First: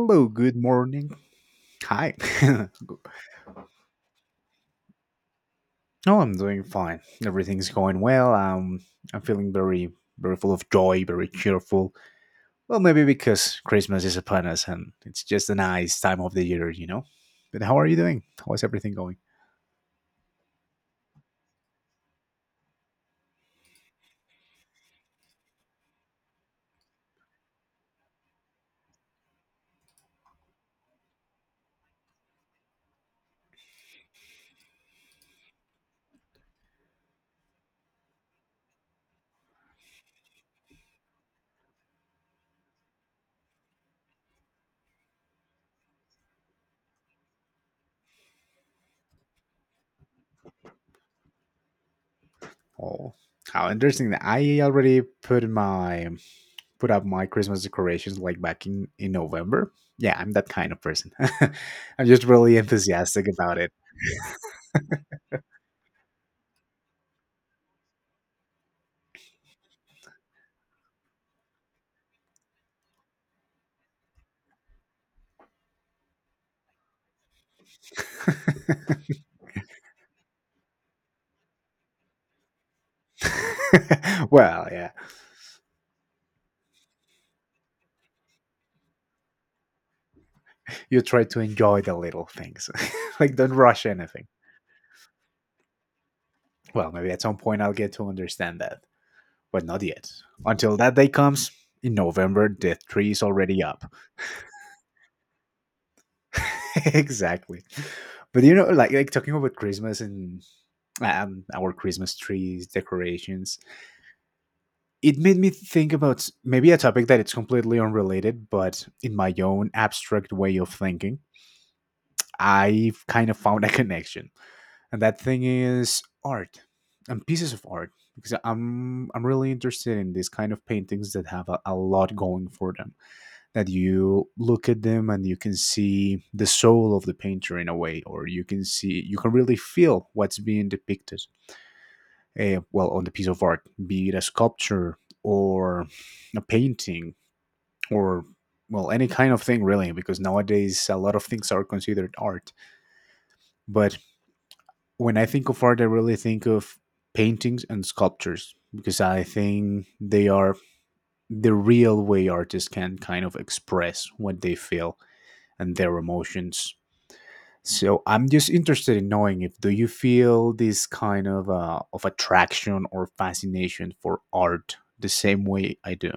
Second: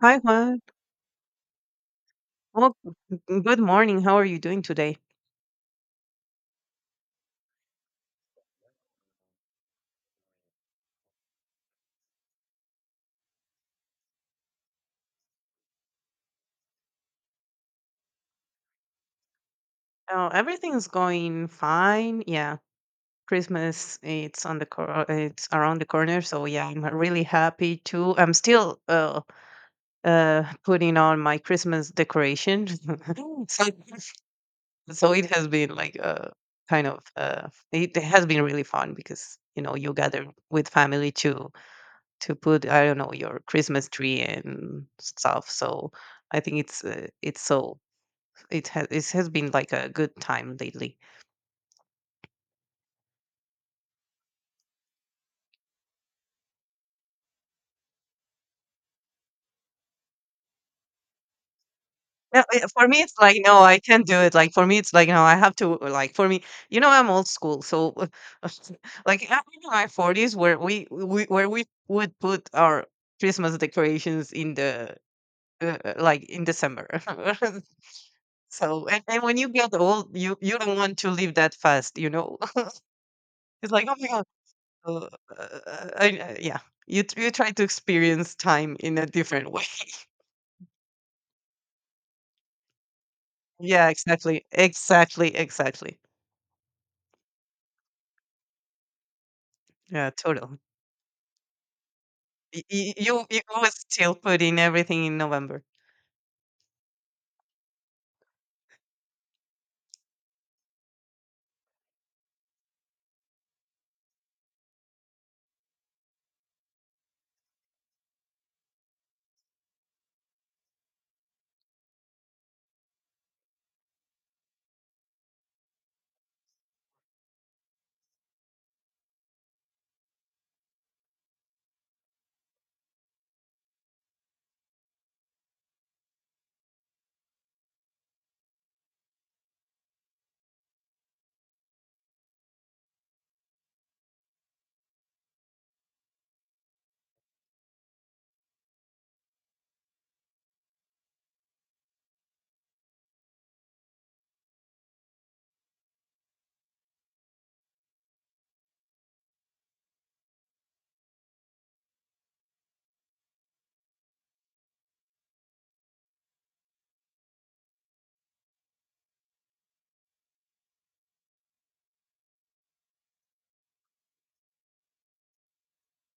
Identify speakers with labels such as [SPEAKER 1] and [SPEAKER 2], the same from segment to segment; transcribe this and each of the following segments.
[SPEAKER 1] Hi,
[SPEAKER 2] good
[SPEAKER 1] Juan.
[SPEAKER 2] morning. Hi.
[SPEAKER 1] Oh,
[SPEAKER 2] oh,
[SPEAKER 1] good morning. How are you doing today?
[SPEAKER 2] I'm doing fine. Everything's going well. I'm feeling very full of joy, very cheerful. Well, maybe because Christmas is upon us and it's just a nice time of the year, you know? But how are you doing? How's everything going?
[SPEAKER 1] Oh, everything's going fine. Yeah, Christmas it's around the corner, so yeah, I'm really happy too. I'm still putting on my Christmas decoration. so so it has been like kind of it has been really fun because you know you gather with family to put I don't know your Christmas tree and stuff. So I think it's so. It has been like a good time lately.
[SPEAKER 2] Oh, how interesting. I already put up my Christmas decorations like back in November. Yeah, I'm that kind of person. I'm just
[SPEAKER 1] No,
[SPEAKER 2] really
[SPEAKER 1] for me, it's
[SPEAKER 2] enthusiastic
[SPEAKER 1] like
[SPEAKER 2] about
[SPEAKER 1] no,
[SPEAKER 2] it.
[SPEAKER 1] I can't do it. Like for me, it's like no, I have to. Like for me, you know, I'm old school, so like I'm in my 40s, where we would put our Christmas decorations in the like in December. So, and when you get old, you don't want to live that fast. You know, it's like oh my god,
[SPEAKER 2] Well, yeah,
[SPEAKER 1] uh, yeah. You try to experience time in a different way.
[SPEAKER 2] you try to enjoy the little things. Like don't rush
[SPEAKER 1] Yeah,
[SPEAKER 2] anything.
[SPEAKER 1] exactly, exactly, exactly.
[SPEAKER 2] Well, maybe at some point I'll get to understand that, but not yet.
[SPEAKER 1] Yeah, totally.
[SPEAKER 2] Until that day comes in November,
[SPEAKER 1] Y-
[SPEAKER 2] the
[SPEAKER 1] y-
[SPEAKER 2] tree is
[SPEAKER 1] You you
[SPEAKER 2] already
[SPEAKER 1] always
[SPEAKER 2] up.
[SPEAKER 1] still put in everything in November.
[SPEAKER 2] Exactly. But you know, like talking about Christmas and our Christmas trees decorations, it made me think about maybe a topic that it's completely unrelated, but in my own abstract way of thinking, I've kind of found a connection, and that thing is art and pieces of art because I'm really interested in these kind of paintings that have a lot going for them, that you look at them and you can see the soul of the painter in a way, or you can see, you can really feel what's being depicted. Well, on the piece of art, be it a sculpture or a painting or well any kind of thing really, because nowadays a lot of things are considered art. But when I think of art, I really think of paintings and sculptures because I think they are the real way artists can kind of express what they feel and their emotions. So I'm just interested in knowing, if do you feel this kind of attraction or fascination for art the same way I do?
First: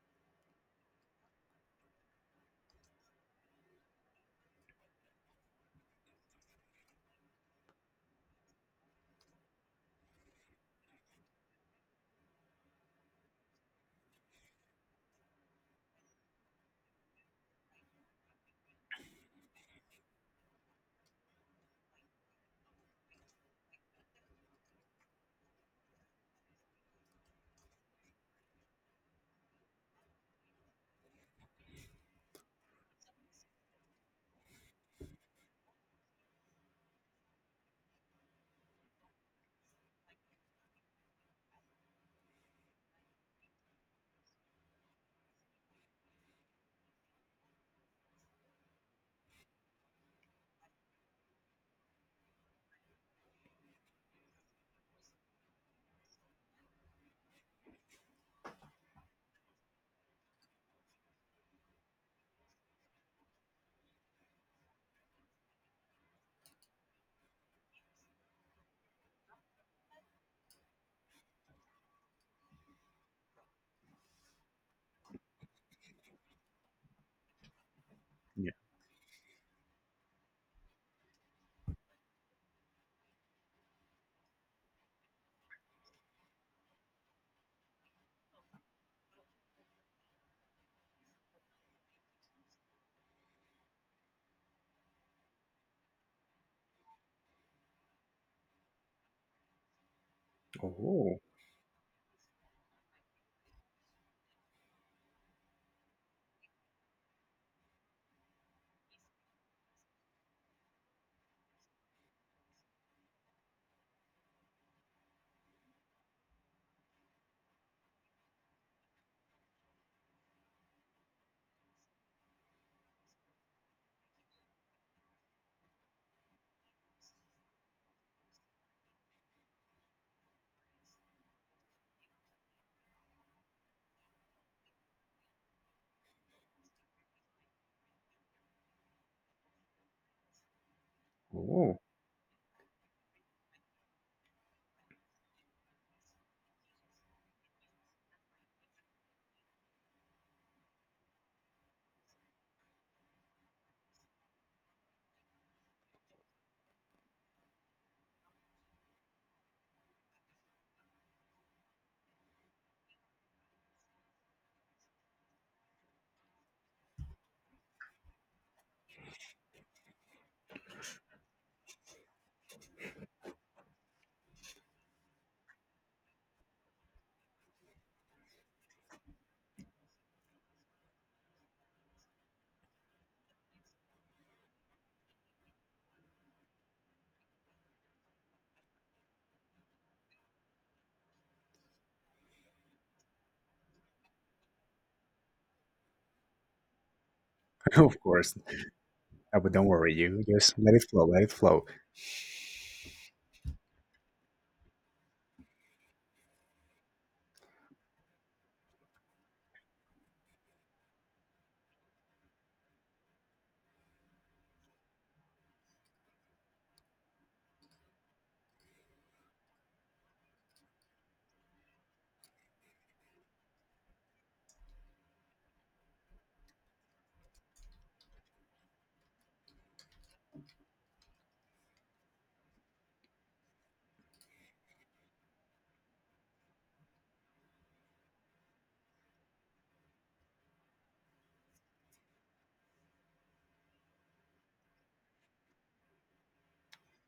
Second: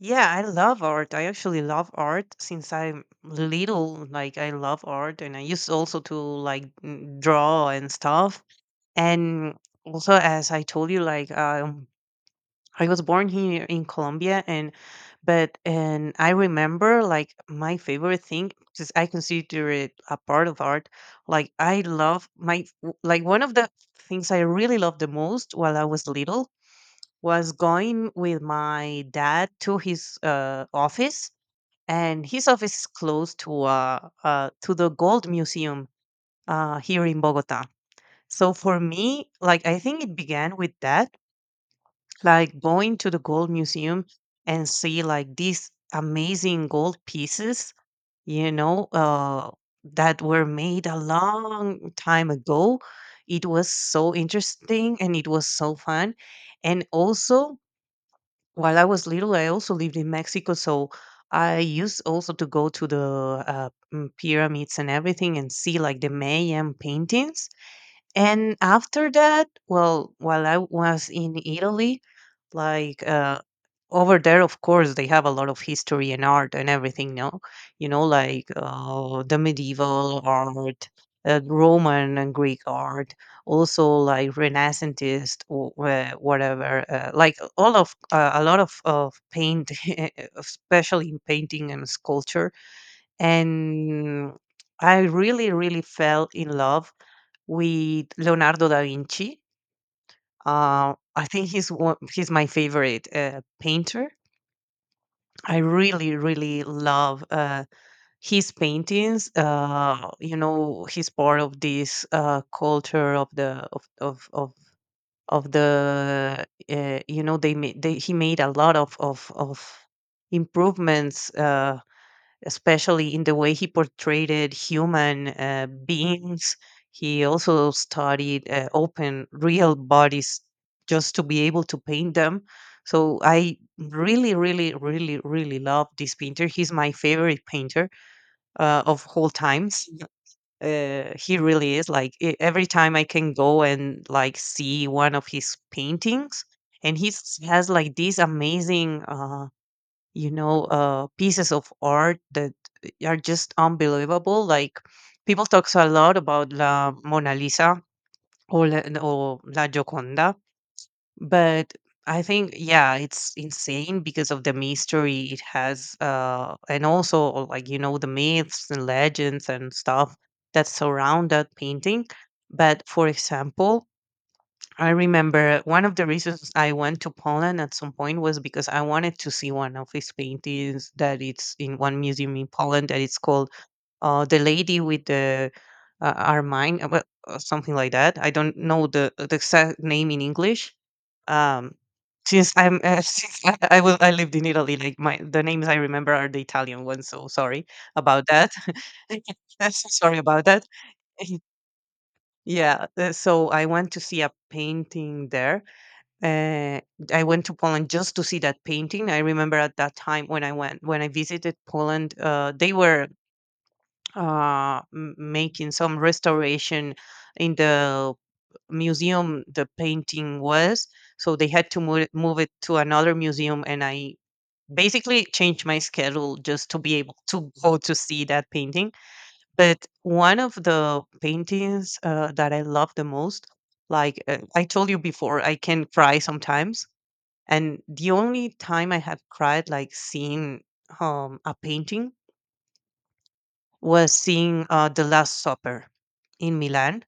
[SPEAKER 1] Yeah, I love art. I actually love art since I'm little. Like I love art, and I used also to like draw and stuff. And also, as I told you, like I was born here in Colombia and I remember like my favorite thing because I consider it a part of art. Like I love like one of the things I really loved the most while I was little was going with my dad to his office, and his office is close to the gold museum here in Bogota. So for me, like I think it began with that, like going to the gold museum and see like these amazing gold pieces, you know, that were made a long time ago. It was so interesting and it was so fun. And also, while I was little, I also lived in Mexico, so I used also to go to the pyramids and everything and see like the Mayan paintings. And after that, well, while I was in Italy, like over there, of course, they have a lot of history and art and everything. No, you know, like
[SPEAKER 2] Yeah.
[SPEAKER 1] the medieval art, Roman and Greek art, also like Renaissantist or whatever. Like all of a lot of paint, especially in painting and sculpture. And I really, really fell in love with Leonardo da Vinci.
[SPEAKER 2] Oh,
[SPEAKER 1] I think he's my favorite painter. I really, really love his paintings. You know, he's part of this culture of the you know he made a lot of improvements, especially in the way he portrayed human beings. He also studied open, real bodies just to be able to paint them. So I really, really, really, really love this painter. He's my favorite painter of all times. He really
[SPEAKER 2] oh.
[SPEAKER 1] is. Like every time I can go and like see one of his paintings, and he has like this amazing. You know, pieces of art that are just unbelievable. Like people talks a lot about La Mona Lisa or La Gioconda, but I think yeah, it's insane because of the mystery it has, and also like, you know, the myths and legends and stuff that surround that painting. But for example, I remember one of the reasons I went to Poland at some point was because I wanted to see one of his paintings that it's in one museum in Poland that it's called "The Lady with the Ermine," well, something like that. I don't know the the exact name in English. Um, since I'm Since I lived in Italy, like my the names I remember are the Italian ones. So sorry
[SPEAKER 2] Of
[SPEAKER 1] about
[SPEAKER 2] course.
[SPEAKER 1] that.
[SPEAKER 2] But don't
[SPEAKER 1] I'm so
[SPEAKER 2] worry,
[SPEAKER 1] sorry
[SPEAKER 2] you
[SPEAKER 1] about
[SPEAKER 2] just
[SPEAKER 1] that.
[SPEAKER 2] let it flow, let it flow.
[SPEAKER 1] Yeah, so I went to see a painting there, uh, I went to Poland just to see that painting. I remember at that time when I visited Poland, they were making some restoration in the museum the painting was. So they had to move it to another museum. And I basically changed my schedule just to be able to go to see that painting. But one of the paintings that I love the most, like I told you before, I can cry sometimes, and the only time I have cried, like seeing a painting, was seeing The Last Supper in Milan.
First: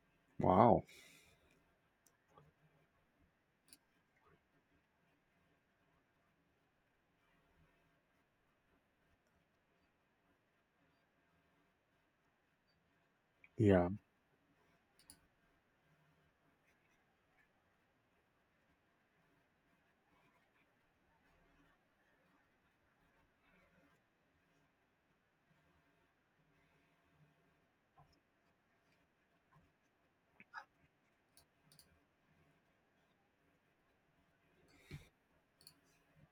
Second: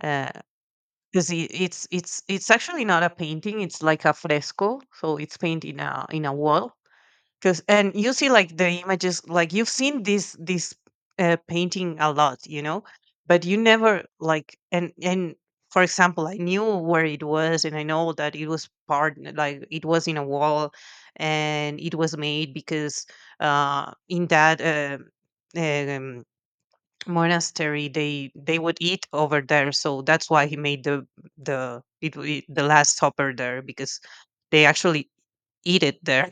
[SPEAKER 1] Because
[SPEAKER 2] Wow.
[SPEAKER 1] it's actually not a painting; it's like a fresco, so it's painted in a wall, because and you see like the images, like you've seen this painting a lot, you know, but you
[SPEAKER 2] Yeah.
[SPEAKER 1] never like and for example, I knew where it was, and I know that it was part like it was in a wall, and it was made because in that um, monastery, they would eat over there, so that's why he made the it, it the last supper there because they actually eat it there,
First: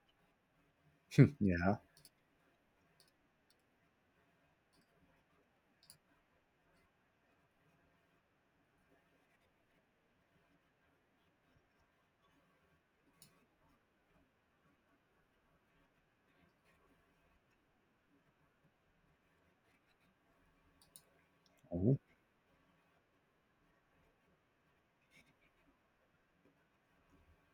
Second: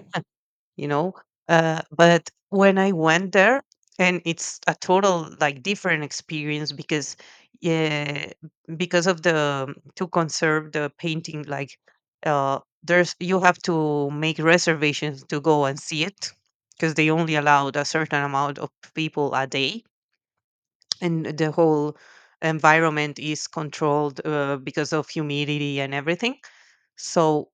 [SPEAKER 1] you know.
[SPEAKER 2] Yeah.
[SPEAKER 1] But when I went there, and it's a total like different experience because, yeah, because of the to conserve the painting, like there's you have to make reservations to go and see it because they only allowed a certain amount of people a day, and the whole
[SPEAKER 2] Oh,
[SPEAKER 1] environment is controlled, because of humidity and everything. so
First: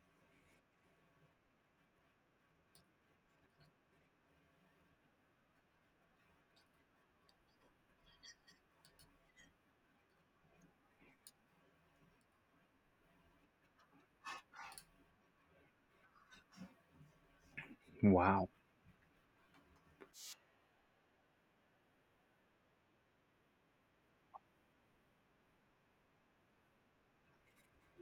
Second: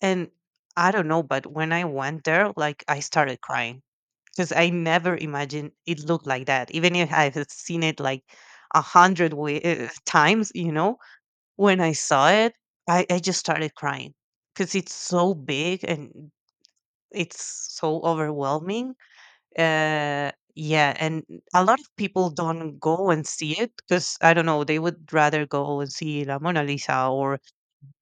[SPEAKER 1] and I don't know, but when I went there, like, I started crying because I never imagined it looked like that. Even if I have seen it like a hundred times, you know, when I saw it, I just started crying because it's so big and it's so
[SPEAKER 2] wow.
[SPEAKER 1] overwhelming. Yeah. And a lot of people don't go and see it because, I don't know, they would rather go and see La Mona Lisa or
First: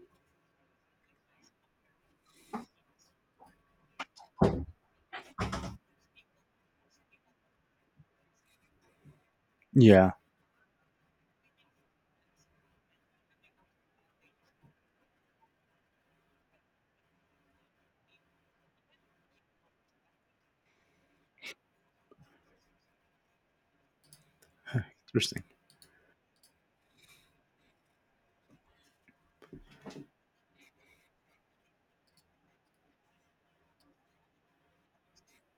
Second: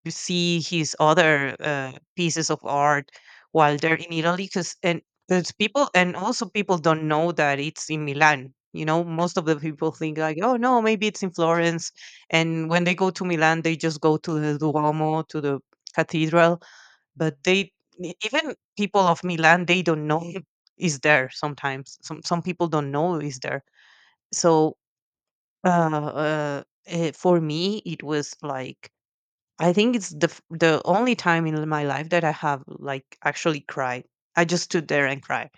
[SPEAKER 1] to see his other pieces of art while they're in Italy, because and there's people, and also people don't know that it's in Milan. You know, most of the people
[SPEAKER 2] Yeah.
[SPEAKER 1] think like, oh no, maybe it's in Florence. And when they go to Milan, they just go to the Duomo, to the cathedral. But even people of Milan, they don't know it is there sometimes. Some people don't know is there. So,
[SPEAKER 2] Interesting.
[SPEAKER 1] uh, for me, it was like, I think it's the only time in my life that I have like actually cried. I just stood there and cried.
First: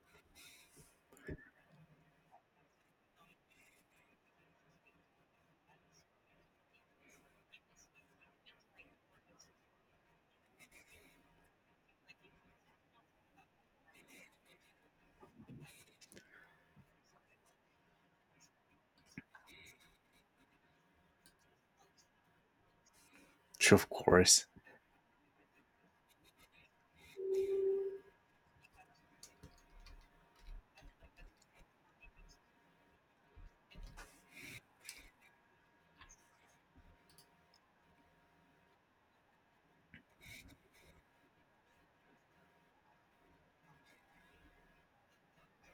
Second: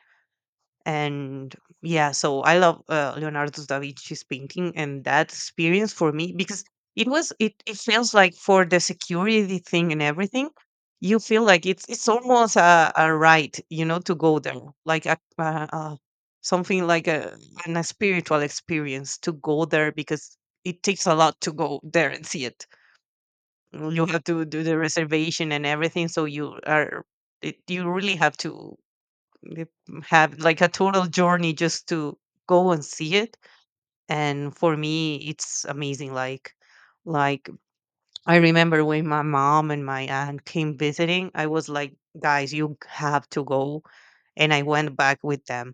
[SPEAKER 1] And yeah, so I love Leonardo da Vinci's painting, and that experience for me, because it was it it feels like, for the security thing and everything, you feel like it's almost a right, you know, to go there. Like something like a spiritual experience to go there because it takes a lot to go there and see it.
[SPEAKER 2] Sure, of
[SPEAKER 1] Mm, you have to
[SPEAKER 2] course.
[SPEAKER 1] do the reservation and everything, so you really have to uh, have like a total journey just to go and see it, and for me it's amazing, like, like I remember when my mom and my aunt came visiting. I was like, guys, you have to go. And I went back with them.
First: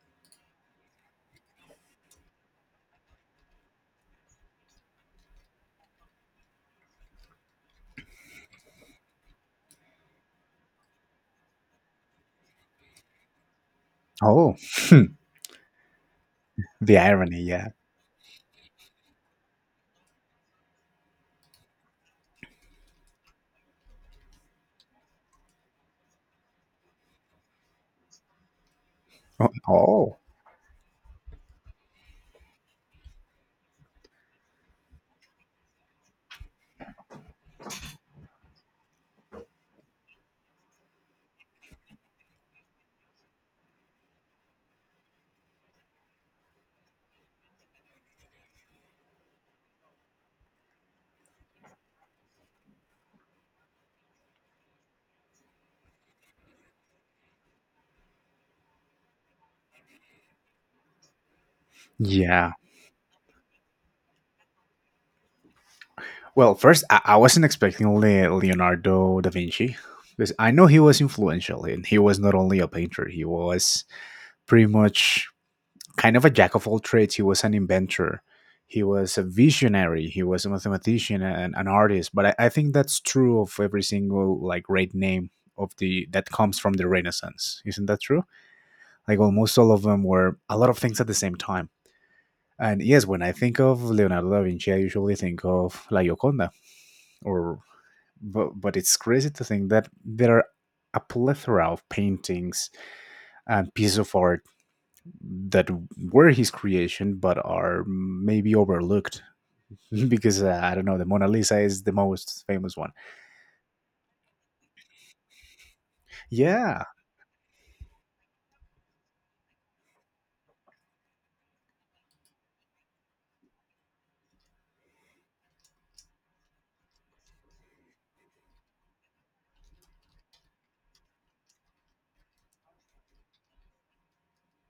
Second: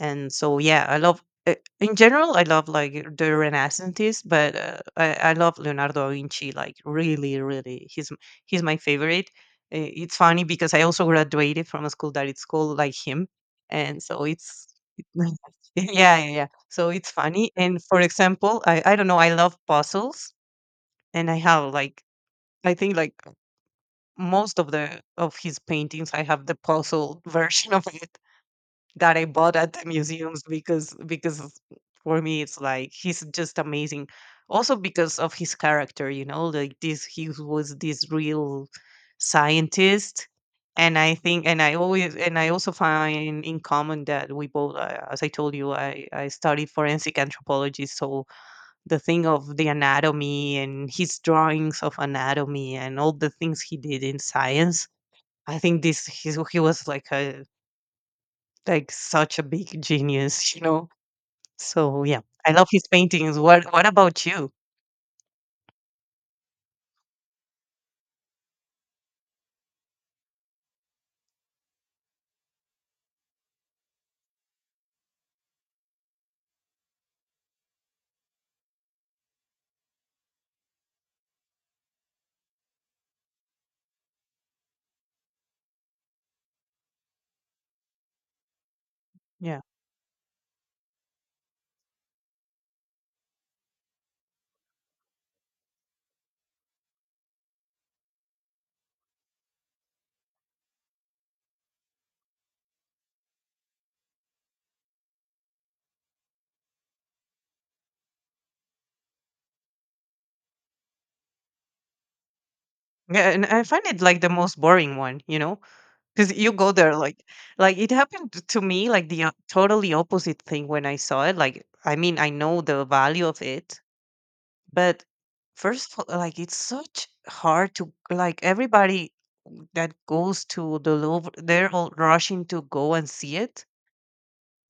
[SPEAKER 1] And so yeah, I love, in general I love like the renaissances, but I love Leonardo da Vinci, like, really really he's my favorite. It's funny because I also graduated from a school that it's called like him, and so
[SPEAKER 2] Oh,
[SPEAKER 1] it's yeah, yeah yeah, so
[SPEAKER 2] the
[SPEAKER 1] it's
[SPEAKER 2] irony.
[SPEAKER 1] funny.
[SPEAKER 2] Yeah.
[SPEAKER 1] And for example, I don't know, I love puzzles, and I have like, I think like most of his paintings I have the puzzle version of it that I bought at the
[SPEAKER 2] Oh.
[SPEAKER 1] museums, because for me it's like he's just amazing. Also because of his character, you know, like this he was this real scientist. And I think, and I always, and I also find in common that we both, as I told you, I studied forensic anthropology. So the thing of the anatomy and his drawings of anatomy and all the things he did in science, I think he was like a like such a big genius, you know. So yeah, I
[SPEAKER 2] Yeah.
[SPEAKER 1] love his paintings. What about you?
[SPEAKER 2] Well, first, I wasn't expecting Leonardo da Vinci because I know he was influential and he was not only a painter, he was pretty much kind of a jack of all trades. He was an inventor, he was a visionary, he was a mathematician and an artist. But I think that's true of every single like great name of the that comes from the Renaissance. Isn't that true? Like almost
[SPEAKER 1] Yeah,
[SPEAKER 2] all of them were a lot of things at the same time. And yes, when I think of Leonardo da Vinci, I usually think of La Gioconda or, but it's crazy to think that there are a plethora of paintings and pieces of art that were his creation but are maybe overlooked because I don't know, the Mona Lisa is the most famous one.
[SPEAKER 1] yeah, and I find it like the most boring one, you know, because you go
[SPEAKER 2] Yeah.
[SPEAKER 1] there like it happened to me like the totally opposite thing when I saw it. Like, I mean, I know the value of it, but first of all, like it's such hard to like everybody that goes to the Louvre, they're all rushing to go and see it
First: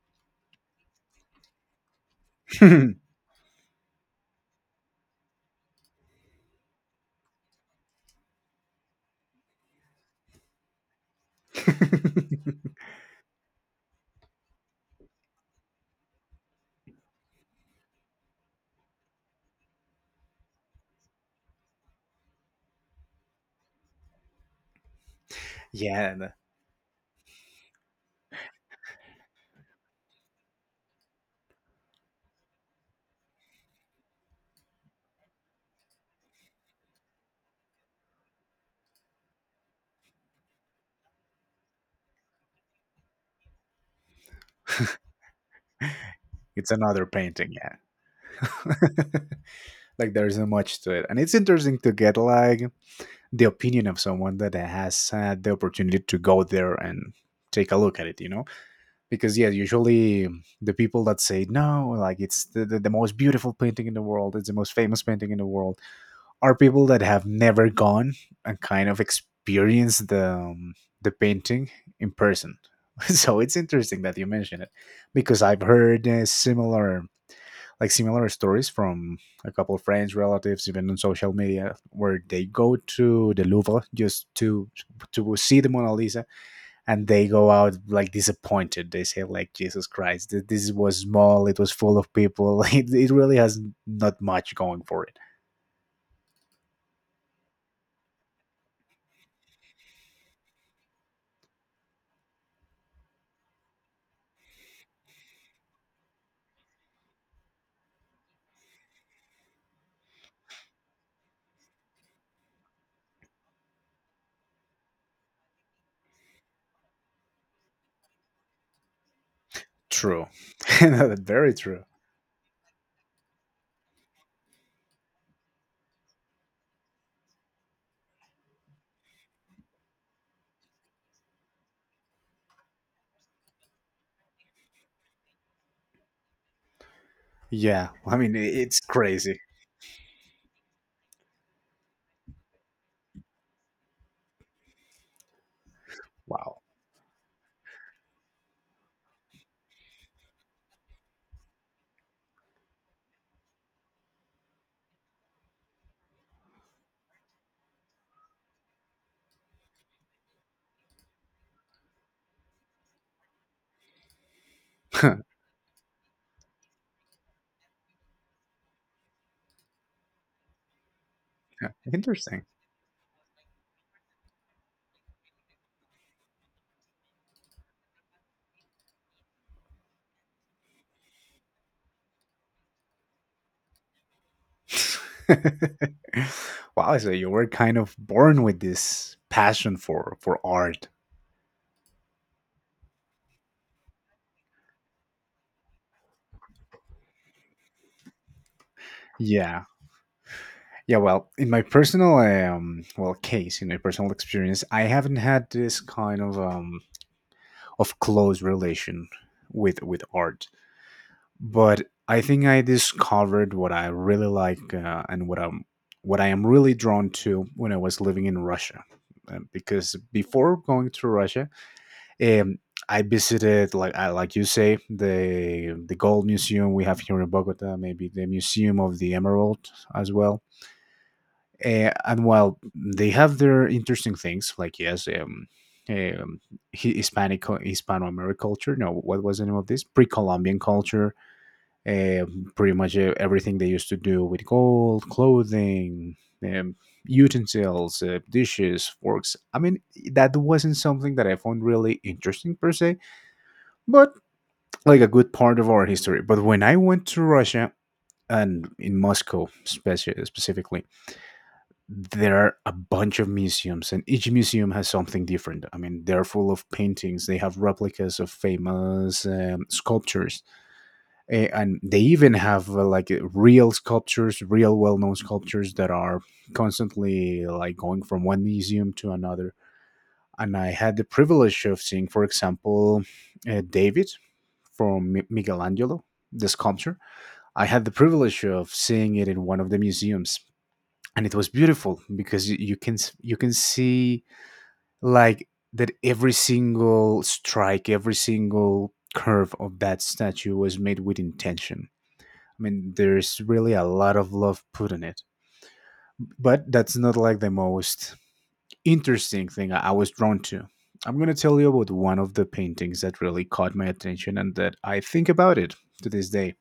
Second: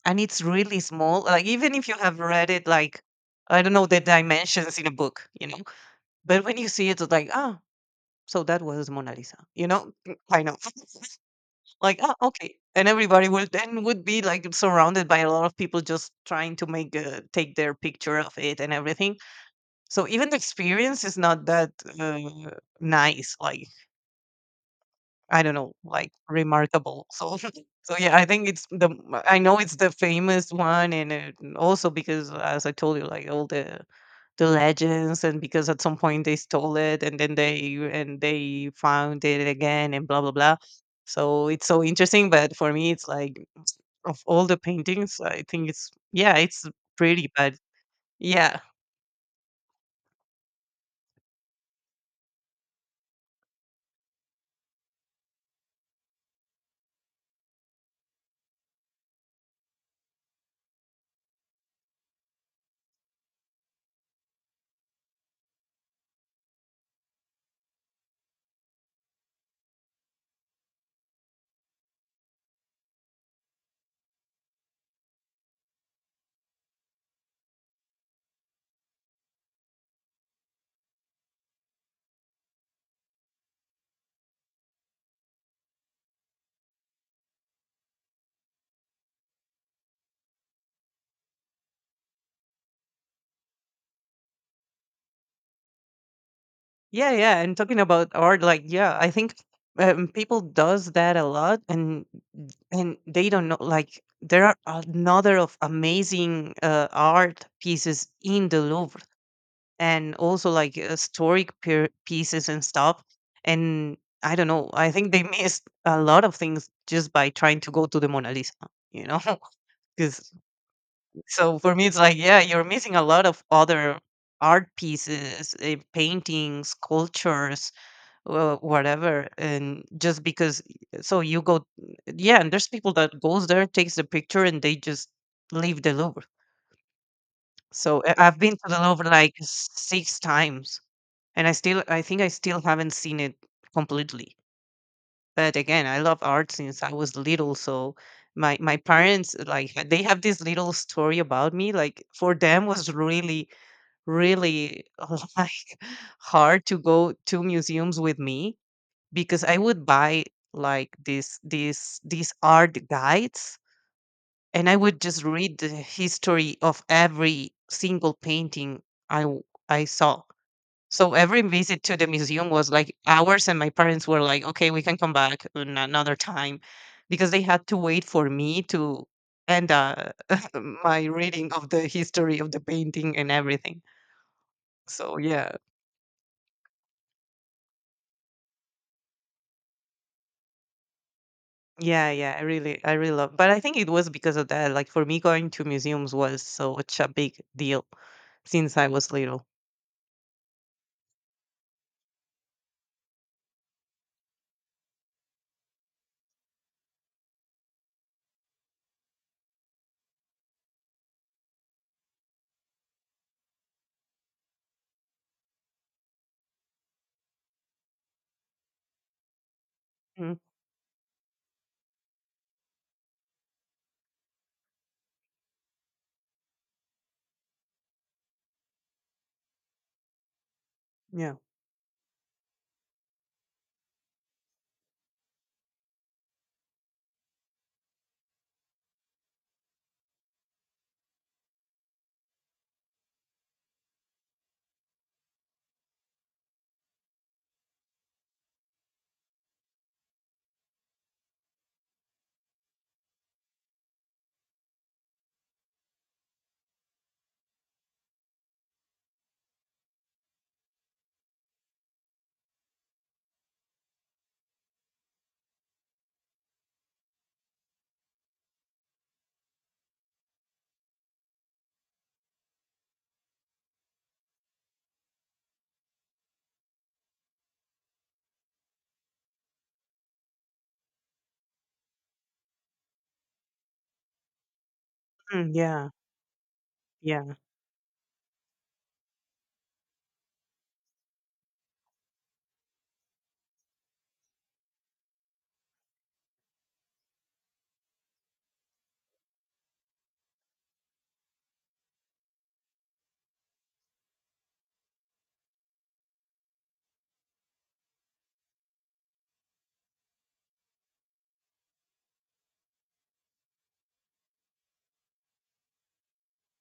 [SPEAKER 1] and it's really small. Like even if you have read it,
[SPEAKER 2] Yeah,
[SPEAKER 1] like I don't know the dimensions in a book, you know. But when you see it, it's like ah, so that was Mona Lisa, you know, kind of like ah, okay. And everybody would then would be like surrounded by a lot of people just trying to make take their picture of it and everything. So even the experience is not that uh, nice. Like I don't know, like
[SPEAKER 2] the-
[SPEAKER 1] remarkable. So, so yeah, I think it's the. I know it's the famous one, and it, also because, as I told you, like all the legends, and because at some point they stole it, and then they found it again, and blah blah blah. So it's so interesting, but for me, it's like of all the paintings, I think it's yeah, it's
[SPEAKER 2] it's another
[SPEAKER 1] pretty,
[SPEAKER 2] painting,
[SPEAKER 1] but
[SPEAKER 2] yeah.
[SPEAKER 1] yeah,
[SPEAKER 2] Like there's not much to it. And it's interesting to get like the opinion of someone that has had the opportunity to go there and take a look at it, you know? Because yeah usually the people that say no like it's the most beautiful painting in the world, it's the most famous painting in the world, are people that have never gone and kind of experienced the painting in person. So it's interesting that you mention it because I've heard similar, like similar stories from a couple of friends, relatives, even on social media, where they go to the Louvre just to see the Mona Lisa and they go out like disappointed. They say like Jesus Christ, this was small. It was full of people. It really has not much going for it.
[SPEAKER 1] yeah, yeah. And talking about art, like yeah, I think people does that a lot, and they don't know, like there are another of amazing art pieces in the Louvre, and also like historic pieces and stuff. And I don't know, I think they missed a lot of things just by trying to go to the Mona Lisa, you know?
[SPEAKER 2] True,
[SPEAKER 1] Because
[SPEAKER 2] very
[SPEAKER 1] so for
[SPEAKER 2] true.
[SPEAKER 1] me, it's like, yeah, you're missing a lot of other art pieces, paintings, sculptures, well, whatever and just because eh, so you go yeah and there's people that goes there takes the picture and they just leave the Louvre.
[SPEAKER 2] Yeah,
[SPEAKER 1] So I-
[SPEAKER 2] I mean
[SPEAKER 1] i've been to the
[SPEAKER 2] it's
[SPEAKER 1] Louvre like
[SPEAKER 2] crazy.
[SPEAKER 1] six times and I still I think I still haven't seen it completely. But again, I love art
[SPEAKER 2] Wow,
[SPEAKER 1] since I was little. So my parents, like they have this little story about me, like for them was really really like hard to go to museums with me because I would buy like this these art guides and I would just read the history of every single painting I w- I saw. So every visit to the
[SPEAKER 2] interesting.
[SPEAKER 1] museum was like hours and my parents were like, "Okay, we can come back in another time." Because they had to wait for me to end my reading of the history of the painting and everything. So yeah,
[SPEAKER 2] Wow, so you were kind of born with this passion for art.
[SPEAKER 1] yeah, yeah, I really love. But I think it was because of that. Like for me, going to museums was such a big deal since I was little.
[SPEAKER 2] Yeah. Yeah, well, in my personal well case, in my personal experience, I haven't had this kind of close relation with art. But I think I discovered what I really like, and what I'm, what I am really drawn to when I was living in Russia. Because
[SPEAKER 1] Mm,
[SPEAKER 2] before going to Russia, um, I visited, like I, like you say, the gold museum we have here in Bogota, maybe the museum of the emerald as well.
[SPEAKER 1] yeah,
[SPEAKER 2] And while they have their interesting things, like yes, um, Hispanic Hispano American culture. No, what was the name of this? Pre-Columbian culture. Pretty much everything they used to do with gold, clothing, um, utensils, dishes, forks. I mean, that wasn't something that I found really interesting per se, but like a good part of our history. But when I went to Russia and in Moscow specifically, there are a bunch of museums, and each museum has something different. I mean, they're full of paintings. They have replicas of famous sculptures. And they even have like real sculptures, real well-known sculptures that are constantly like going from one museum to another, and I had the privilege of seeing, for example, David from
[SPEAKER 1] mm, yeah,
[SPEAKER 2] Michelangelo, the sculpture.
[SPEAKER 1] yeah.
[SPEAKER 2] I had the privilege of seeing it in one of the museums, and it was beautiful because you can you can see like that every single strike, every single curve of that statue was made with intention. I mean, there's really a lot of love put in it, but that's not like the most interesting thing I was drawn to. I'm going to tell you about one of the paintings that really caught my attention and that I think about it to this day.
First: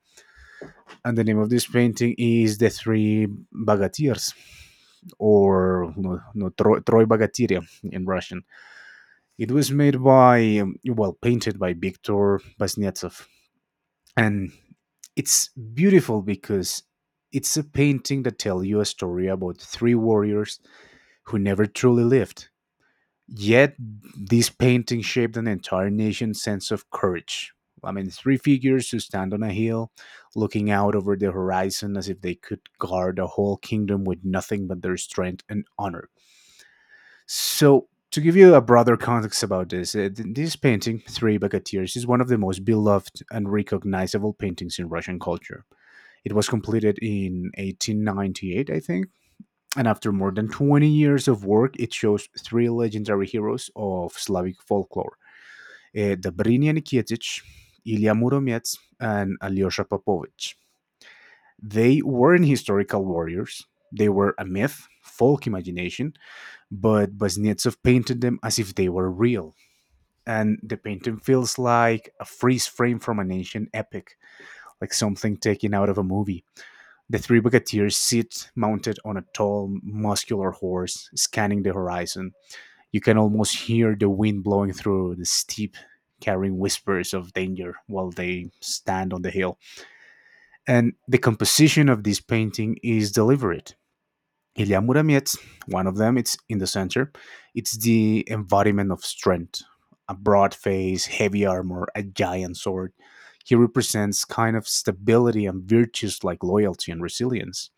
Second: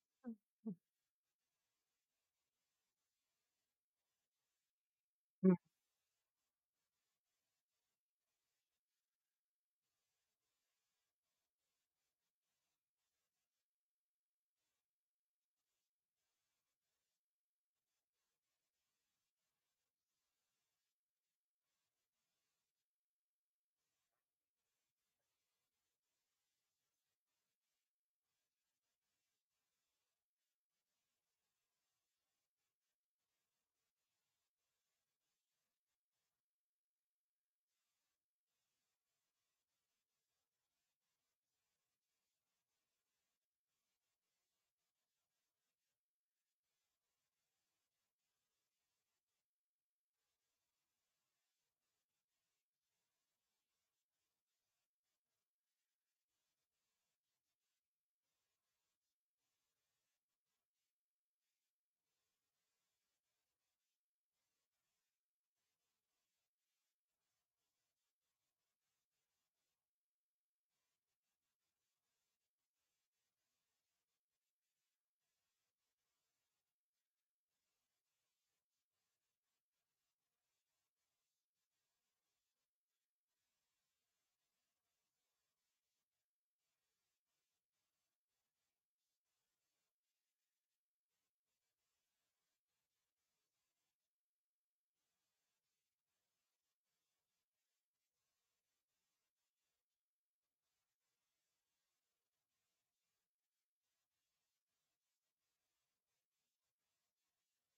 [SPEAKER 2] And the name of this painting is The Three Bagatirs, or no, Troy Bagatiria in Russian. It was made by, well, painted by Viktor Kuznetsov. And it's beautiful because it's a painting that tells you a story about three warriors who never truly lived. Yet, this painting shaped an entire nation's sense of courage. I mean, three figures who stand on a hill, looking out over the horizon as if they could guard a whole kingdom with nothing but their strength and honor. So, to give you a broader context about this, this painting, Three Bucketeers, is one of the most beloved and recognizable paintings in Russian culture. It was completed in 1898, I think, and after more than 20 years of work, it shows three legendary heroes of Slavic folklore, Dobrynja Nikitich, Ilya Muromets, and Alyosha Popovich. They weren't historical warriors, they were a myth, folk imagination, but Baznetsov painted them as if they were real. And the painting feels like a freeze frame from an ancient epic, like something taken out of a movie. The three bucketeers sit mounted on a tall, muscular horse, scanning the horizon. You can almost hear the wind blowing through the steep, carrying whispers of danger while they stand on the hill. And the composition of this painting is deliberate. Ilya Muromets, one of them, it's in the center. It's the embodiment of strength, a broad face, heavy armor, a giant sword. He represents kind of stability and virtues like loyalty and resilience.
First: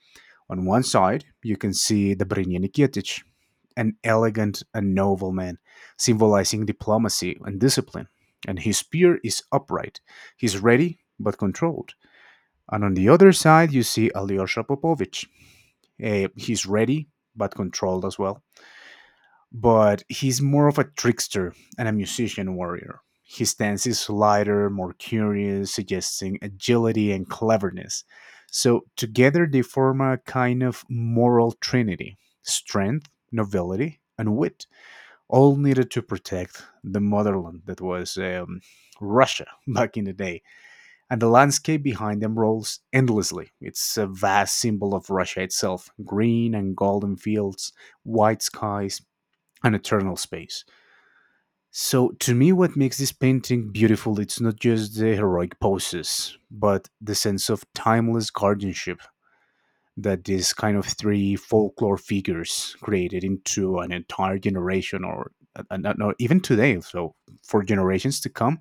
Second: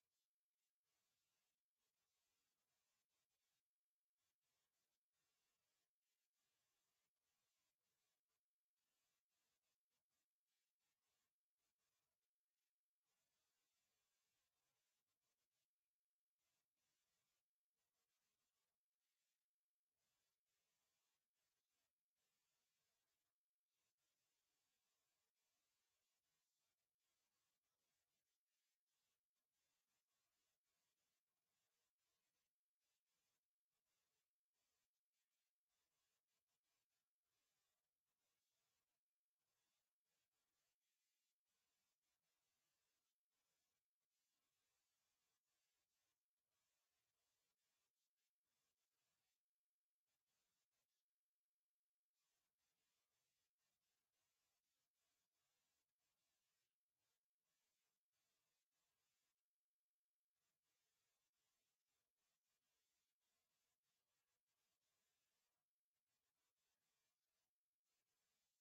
[SPEAKER 2] On one side, you can see Dobrynya Nikitich, an elegant and noble man, symbolizing diplomacy and discipline, and his spear is upright. He's ready but controlled. And on the other side, you see Alyosha Popovich. Eh, he's ready but controlled as well, but he's more of a trickster and a musician warrior. His stance is lighter, more curious, suggesting agility and cleverness. So together they form a kind of moral trinity, strength, nobility, and wit, all needed to protect the motherland that was Russia back in the day. And the landscape behind them rolls endlessly. It's a vast symbol of Russia itself, green and golden fields, white skies, an eternal space. So, to me, what makes this painting beautiful, it's not just the heroic poses, but the sense of timeless guardianship that these kind of three folklore figures created into an entire generation, or even today, so for generations to come,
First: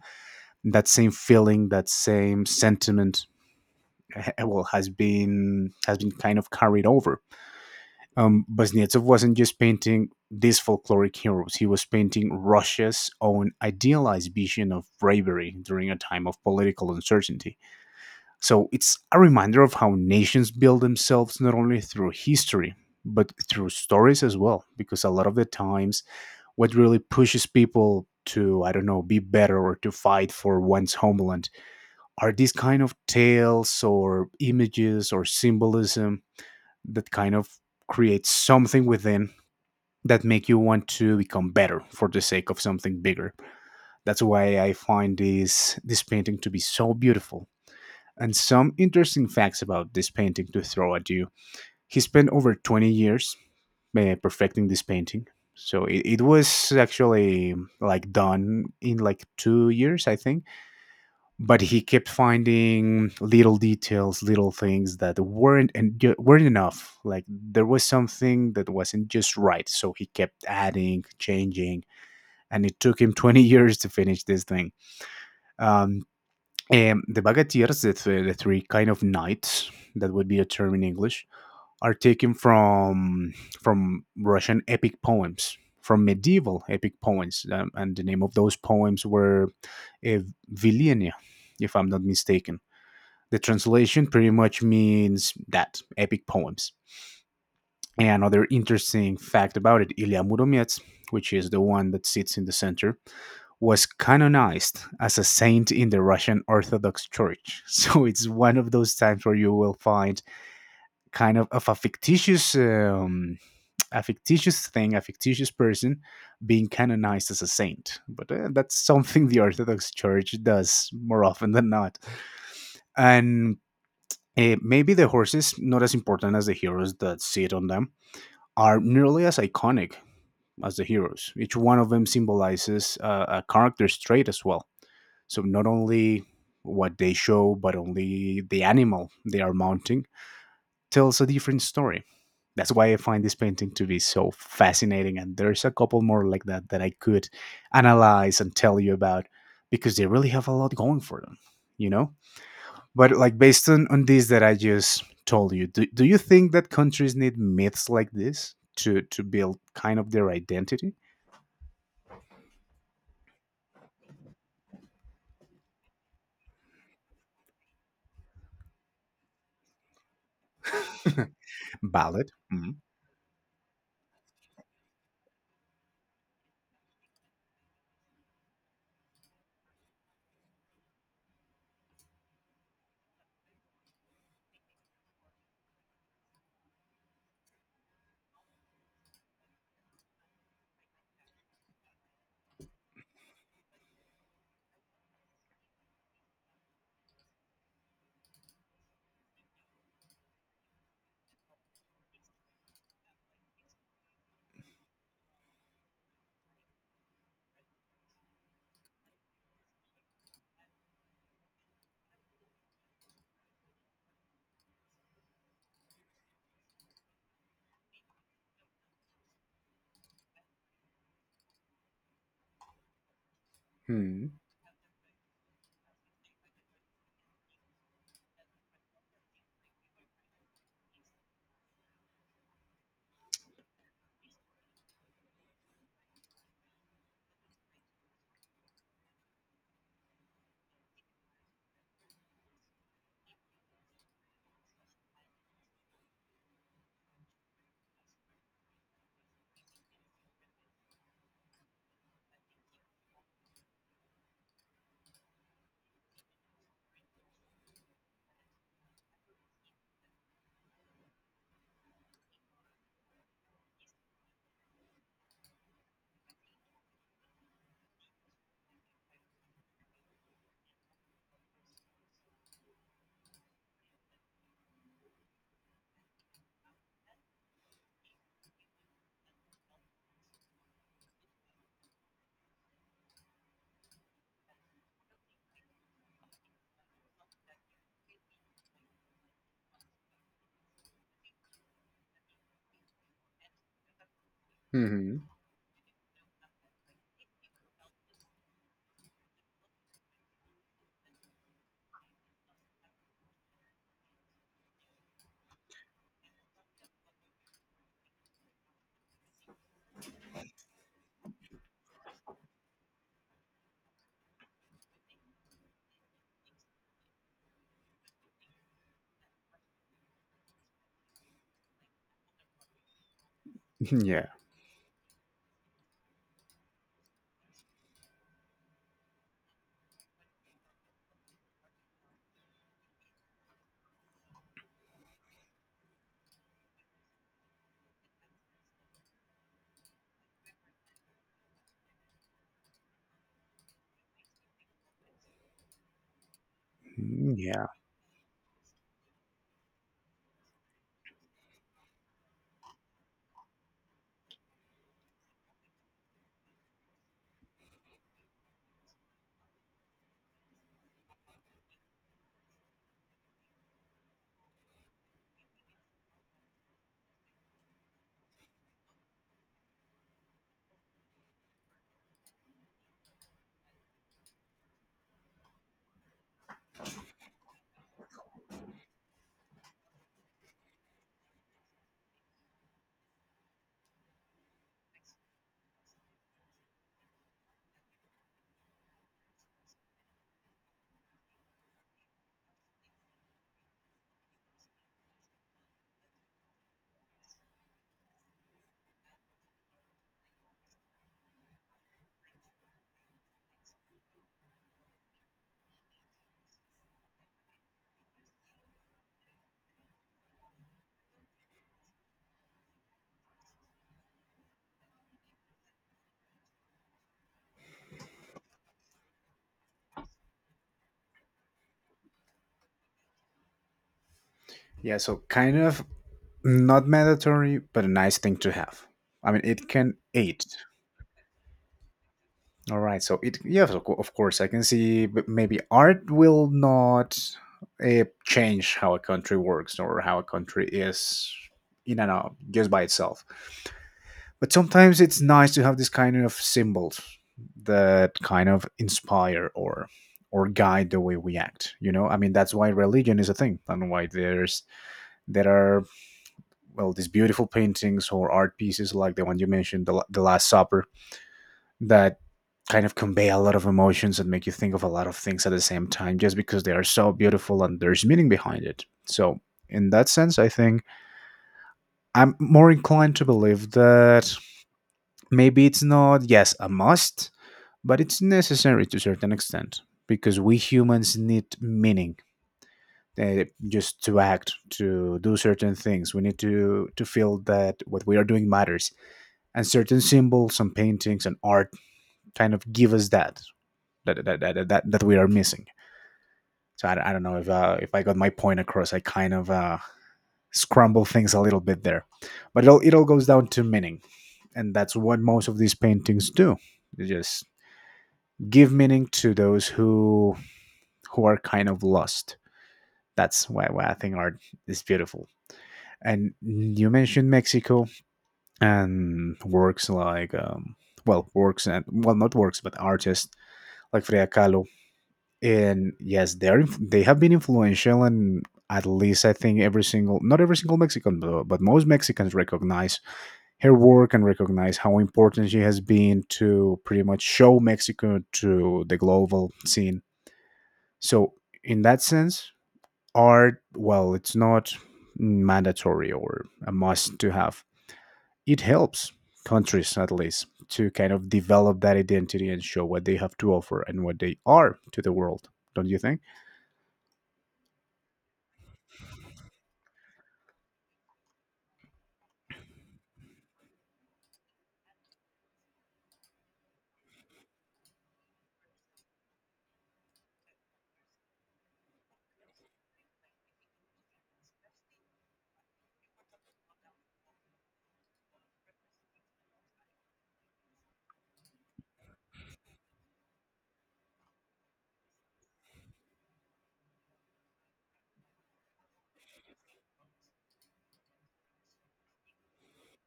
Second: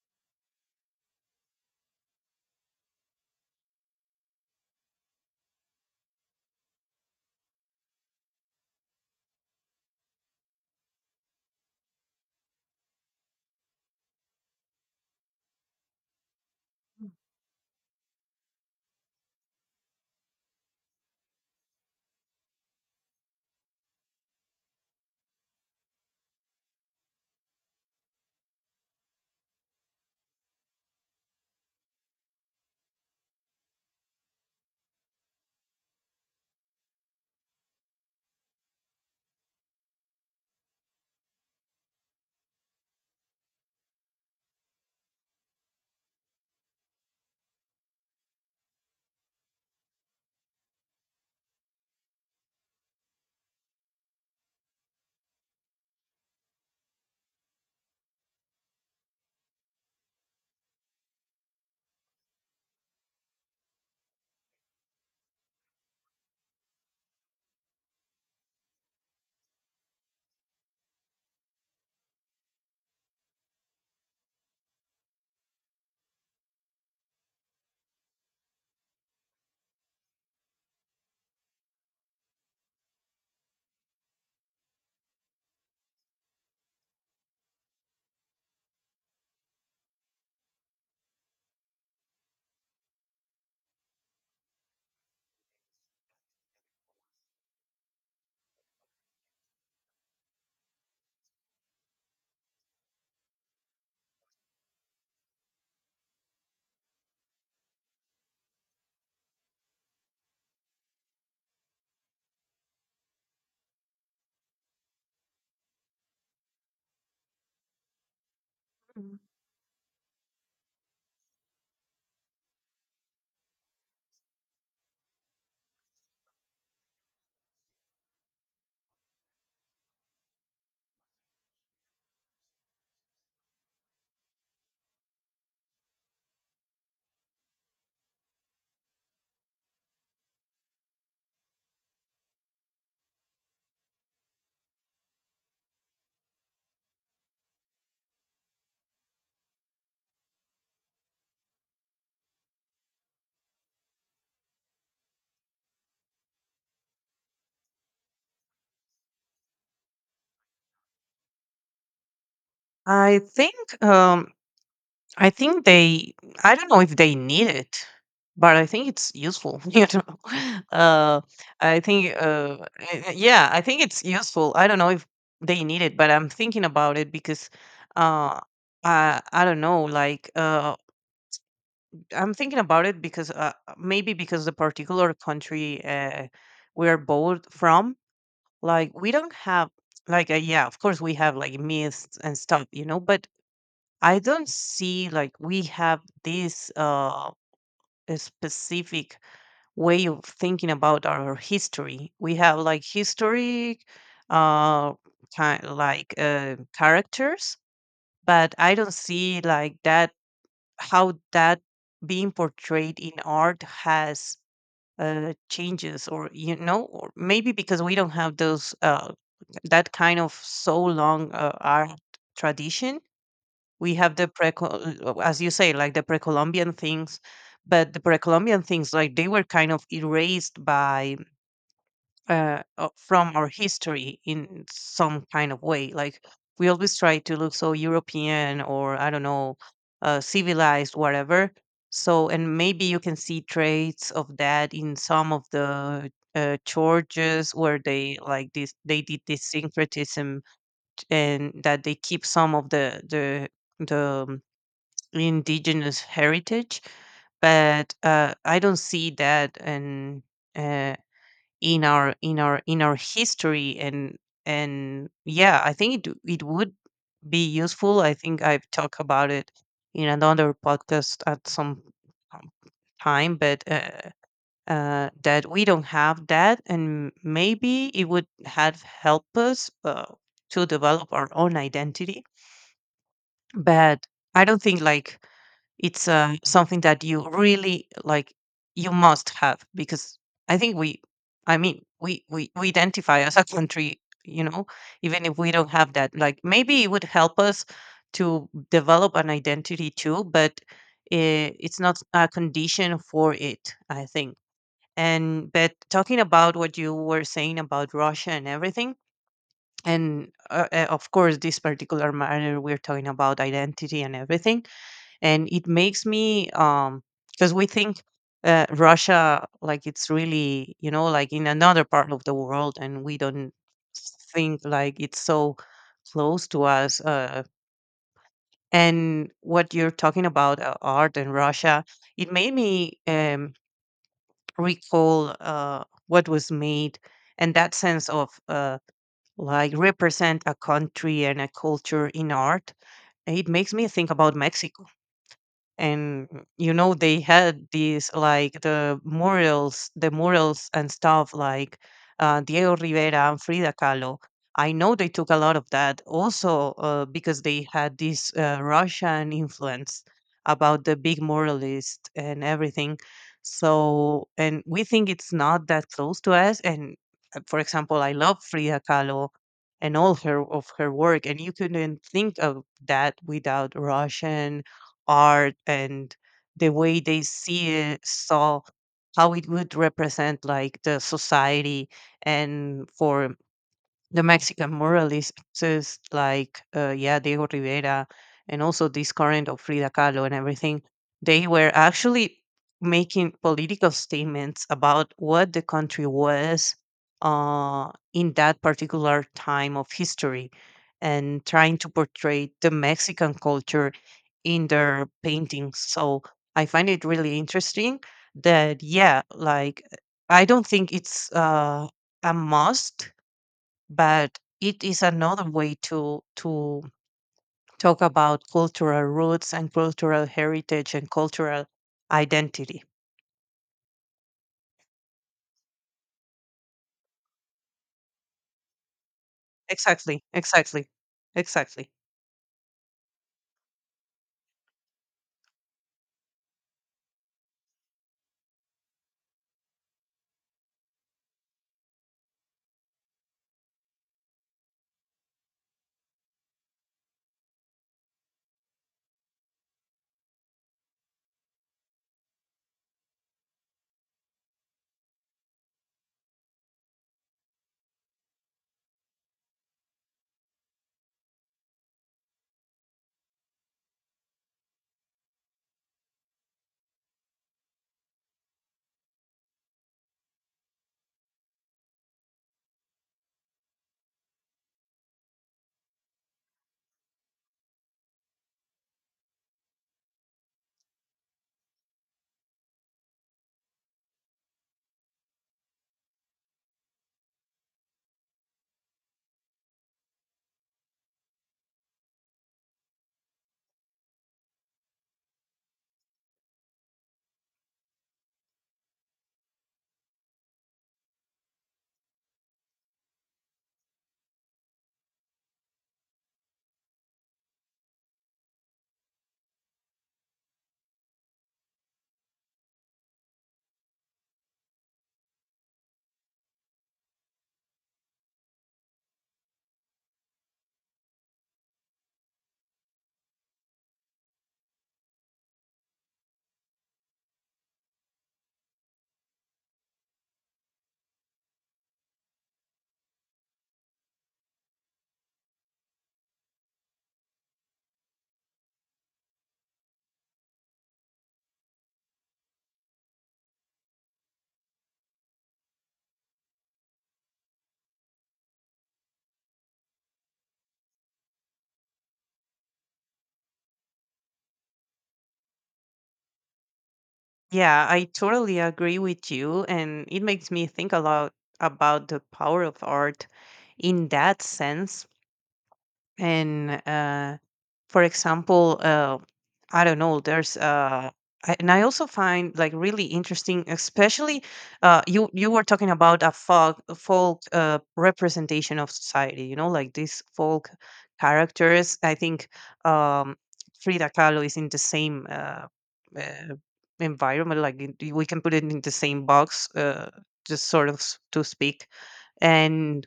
[SPEAKER 2] that same feeling, that same sentiment, well has been kind of carried over. Um, Kuznetsov wasn't just painting these folkloric heroes, he was painting Russia's own idealized vision of bravery during a time of political uncertainty. So it's a reminder of how nations build themselves not only through history, but through stories as well, because a lot of the times, what really pushes people to, I don't know, be better or to fight for one's homeland are these kind of tales or images or symbolism that kind of creates something within that make you want to become better for the sake of something bigger. That's why I find this painting to be so beautiful. And some interesting facts about this painting to throw at you. He spent over 20 years perfecting this painting. So it was actually like done in like 2 years, I think. But he kept finding little details, little things that weren't and weren't enough. Like there was something that wasn't just right. So he kept adding, changing, and it took him 20 years to finish this thing. Um, and the bagatiers, the three kind of knights, that would be a term in English, are taken from Russian epic poems, from medieval epic poems, and the name of those poems were uh, Vilenia, if I'm not mistaken. The translation pretty much means that epic poems. And another interesting fact about it, Ilya Muromets, which is the one that sits in the center, was canonized as a saint in the Russian Orthodox Church. So it's one of those times where you will find kind of a fictitious thing, a fictitious person being canonized as a saint. But that's
[SPEAKER 1] Mhm.
[SPEAKER 2] something the Orthodox Church does more often than not. And maybe the horses, not as important as the heroes that sit on them, are nearly as iconic as the heroes. Each one of them symbolizes a character's trait as well. So not only what they show, but only the animal they are mounting tells a different story. That's why I find this painting to be so fascinating. And there's a couple more like that that I could analyze and tell you about because they really have a lot going for them, you know? But like based on this that I just told you, do you think that countries need myths like this to build kind of their identity?
[SPEAKER 1] I think, um, I think they. I don't know if they need it, but I think it's useful. You know, uh, I think,
[SPEAKER 2] Valid.
[SPEAKER 1] yeah, I think it's useful. I don't know if they need it, but I'm thinking about it because, uh, I don't know, like, I'm thinking about it because maybe because the particular country we're both from, like we don't have like yeah, of course we have like myths and stuff, you know, but I don't see like we have this a specific way of thinking about our history. We have like history uh kind like characters, but I don't see like that how that being portrayed in art has changes or you know or maybe because we don't have those, that kind of so long art tradition. We have
[SPEAKER 2] Hmm.
[SPEAKER 1] the pre, as you say, like the pre-Columbian things, but the pre-Columbian things like they were kind of erased by from our history in some kind of way. Like we always try to look so European or I don't know, civilized, whatever. So, and maybe you can see traits of that in some of the churches where they like this, they did this syncretism and that they keep some of the indigenous heritage. But I don't see that and uh, in our in our history and yeah I think it, it would be useful. I think I've talked about it in another podcast at some um, time but that we don't have that and maybe it would have helped us to develop our own identity. But I don't think like it's something that you really like. You must have because I think we, I mean, we identify as a country. You know, even if we don't have that, like maybe it would help us to develop an identity too. But eh, it's not a condition for it. I think. And but talking about what you were saying about Russia and everything, and of course this particular matter we're talking about identity and everything, and it makes me because we think Russia like it's really you know like in another part of the world and we don't
[SPEAKER 2] Yeah.
[SPEAKER 1] think like it's so close to us and what you're talking about art in Russia, it made me recall what was made and that sense of like represent a country and a culture in art. It makes me think about Mexico and mm, you know they
[SPEAKER 2] Mm, yeah.
[SPEAKER 1] had these like the murals and stuff like Diego Rivera and Frida Kahlo. I know they took a lot of that also because they had this Russian influence about the big muralist and everything. So and we think it's not that close to us and for example I love Frida Kahlo and all her of her work and you couldn't think of that without Russian art and the way they see it, saw how it would represent like the society. And for the Mexican muralists like yeah, Diego Rivera and also this current of Frida Kahlo and everything, they were actually making political statements about what the country was in that particular time of history and trying to portray the Mexican culture in their paintings. So I find it really interesting that yeah, like I don't think it's a must, but it is another way to talk about cultural roots and cultural heritage and cultural identity.
[SPEAKER 2] Yeah. So, kind of not mandatory, but a nice thing to have. I mean, it can
[SPEAKER 1] Exactly,
[SPEAKER 2] aid.
[SPEAKER 1] exactly, exactly.
[SPEAKER 2] All right, so it yeah, of course, I can see, but maybe art will not change how a country works or how a country is in and out just by itself. But sometimes it's nice to have this kind of symbols that kind of inspire or guide the way we act. You know, I mean, that's why religion is a thing, and why there are well these beautiful paintings or art pieces like the one you mentioned, the last supper that kind of convey a lot of emotions and make you think of a lot of things at the same time just because they are so beautiful and there's meaning behind it. So in that sense, I think I'm more inclined to believe that maybe it's not yes a must, but it's necessary to a certain extent because we humans need meaning. Just to act, to do certain things, we need to feel that what we are doing matters, and certain symbols and paintings and art kind of give us that we are missing. So I don't know if I got my point across. I kind of scramble things a little bit there, but it all goes down to meaning, and that's what most of these paintings do. They just give meaning to those who are kind of lost. That's why I think art is beautiful. And you mentioned Mexico and works like well works and well not works but artists like Frida Kahlo. And yes, they have been influential, and at least I think every single not every single Mexican, but most Mexicans recognize her work and recognize how important she has been to pretty much show Mexico to the global scene. So in that sense, art well, it's not mandatory or a must to have. It helps countries at least to kind of develop that identity and show what they have to offer and what they are to the world. Don't you think?
[SPEAKER 1] Yeah, I totally agree with you and it makes me think a lot about the power of art in that sense. And for example, I don't know, there's I, and I also find like really interesting, especially you were talking about a folk representation of society, you know, like these folk characters. I think um, Frida Kahlo is in the same uh, environment, like in- we can put it in the same box, just sort of to speak. And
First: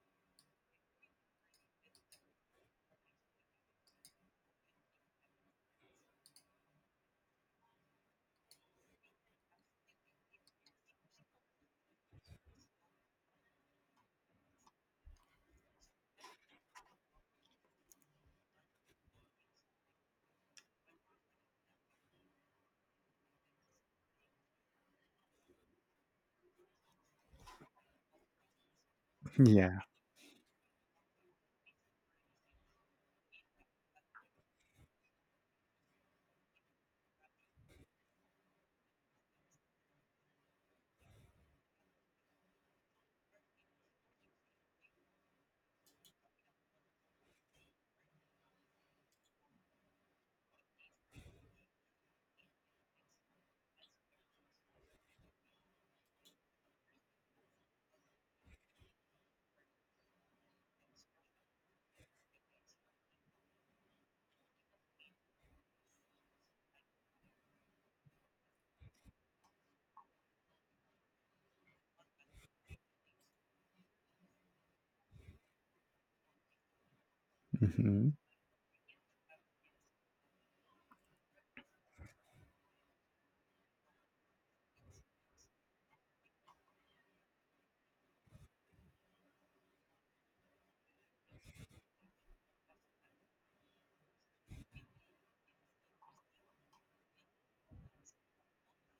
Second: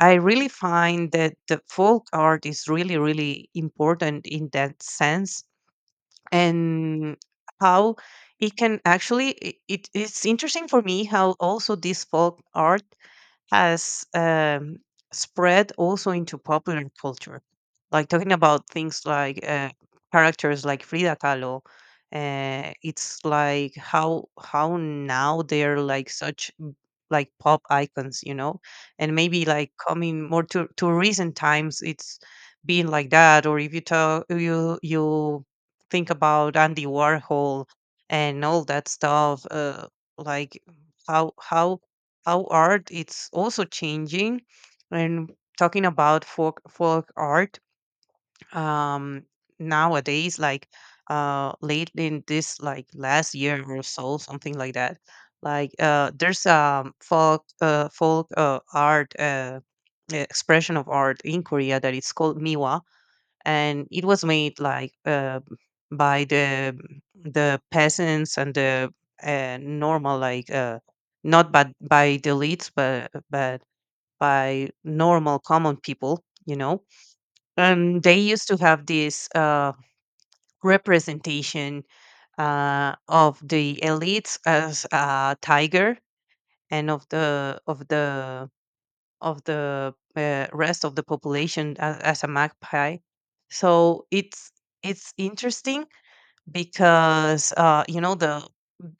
[SPEAKER 1] I really find that the folk art is really really important in that sense. And how it can actually it, it's interesting for me how also this folk art has spread also into popular culture. Like talking about things like characters like Frida Kahlo, it's like how now they're like such like pop icons, you know, and maybe like
[SPEAKER 2] Yeah.
[SPEAKER 1] coming more to recent times, it's been like that. Or if you talk, you think about Andy Warhol and all that stuff, like how how how art it's also changing. And talking about folk art um nowadays, like late in this like last year or so something like that, like there's folk art expression of art in Korea that it's called miwa. And it was made like by the peasants and the normal like not but by the elites but by normal common people you know. And
[SPEAKER 2] Mhm.
[SPEAKER 1] they used to have this representation of the elites as a tiger and of the rest of the population as a magpie. So it's interesting because you know the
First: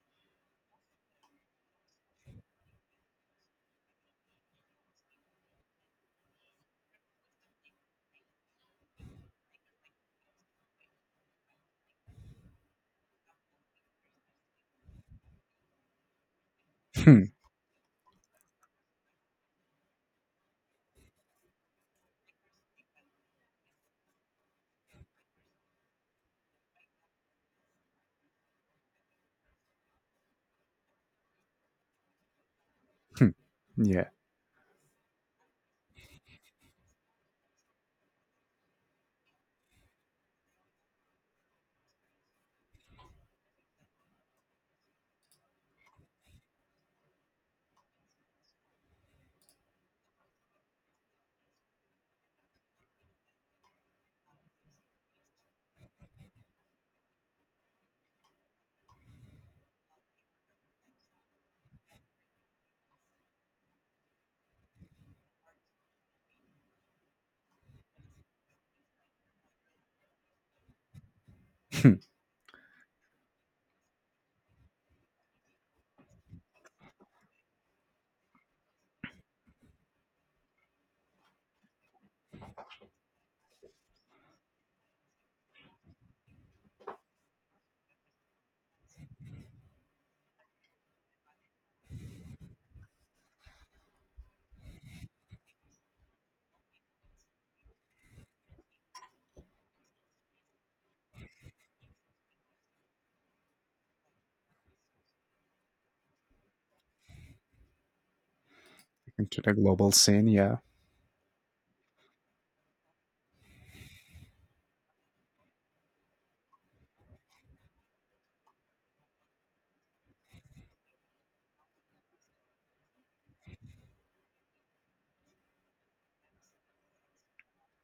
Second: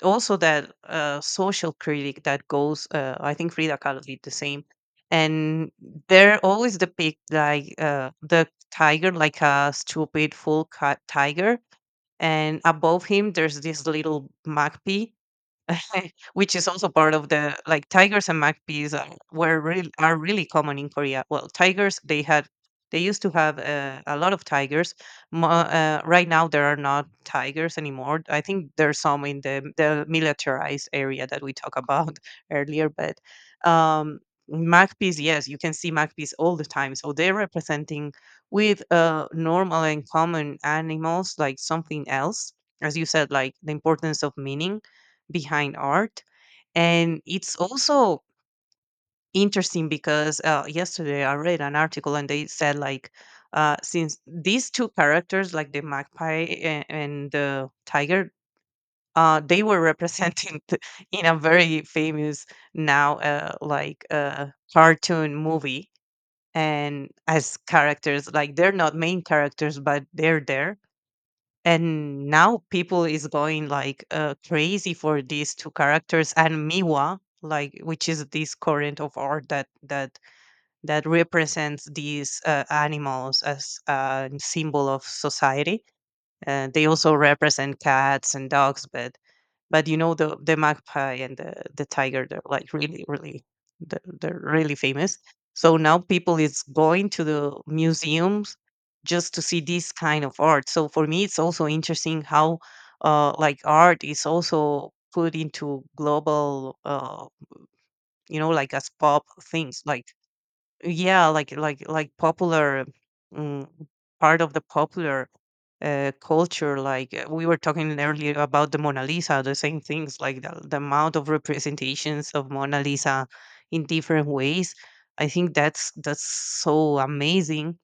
[SPEAKER 1] also that social critic that goes. I think Frida Kahlo did the same, and they're always depict like the tiger like a stupid full cut tiger, and above him there's this little magpie which is also part of
[SPEAKER 2] Hmm,
[SPEAKER 1] the like tigers and magpies are, were really are really common in Korea. Well, tigers they had they used to have a lot of tigers. Right now there are not tigers anymore. I think there's some in the militarized area that we talked about earlier, but
[SPEAKER 2] yeah.
[SPEAKER 1] um, magpies, yes, you can see magpies all the time. So they're representing with normal and common animals like something else, as you said, like the importance of meaning behind art. And it's also interesting because yesterday I read an article and they said, like since these two characters, like the magpie and the tiger, they were representing the, in a very famous now cartoon movie, and as characters, like they're not main characters but they're there. And now people is going like crazy for these two characters and miwa, like, which is this current of art that represents these animals as a symbol of society. Uh, they also represent cats and dogs, but you know, the magpie and the tiger, they're like really, really, they're really famous. So now people is going to the museums just to see this kind of art. So for me, it's also interesting how like art is also put into global, you know, like as pop
[SPEAKER 2] Into the
[SPEAKER 1] things.
[SPEAKER 2] global
[SPEAKER 1] Like
[SPEAKER 2] scene. Yeah.
[SPEAKER 1] yeah, like like popular. Um, Part of the popular culture. Like we were talking earlier about the Mona Lisa, the same things, like the amount of representations of Mona Lisa in different ways. I think that's so amazing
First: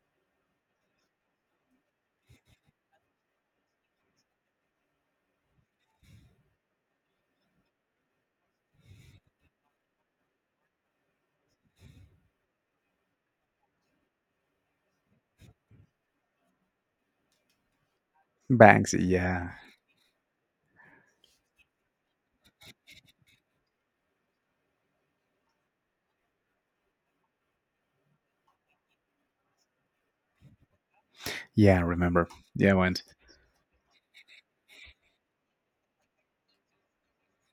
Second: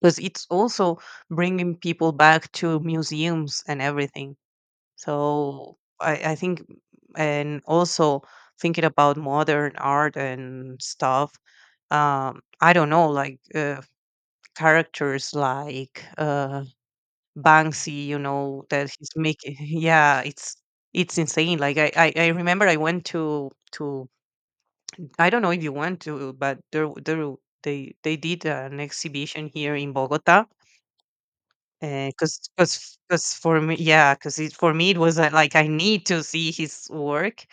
[SPEAKER 1] because it's also bringing people back to museums and everything. So I think, and also thinking about modern art and stuff. I don't know, like characters like. Banksy, you know, that
[SPEAKER 2] Banks.
[SPEAKER 1] he's
[SPEAKER 2] Yeah.
[SPEAKER 1] making. Yeah, it's insane. Like I remember I went to I don't know if you went to, but there they did an exhibition here in Bogota.
[SPEAKER 2] Yeah. I remember.
[SPEAKER 1] Because
[SPEAKER 2] Yeah. I
[SPEAKER 1] because
[SPEAKER 2] went.
[SPEAKER 1] because for me, yeah, because for me it was like I need to see his work,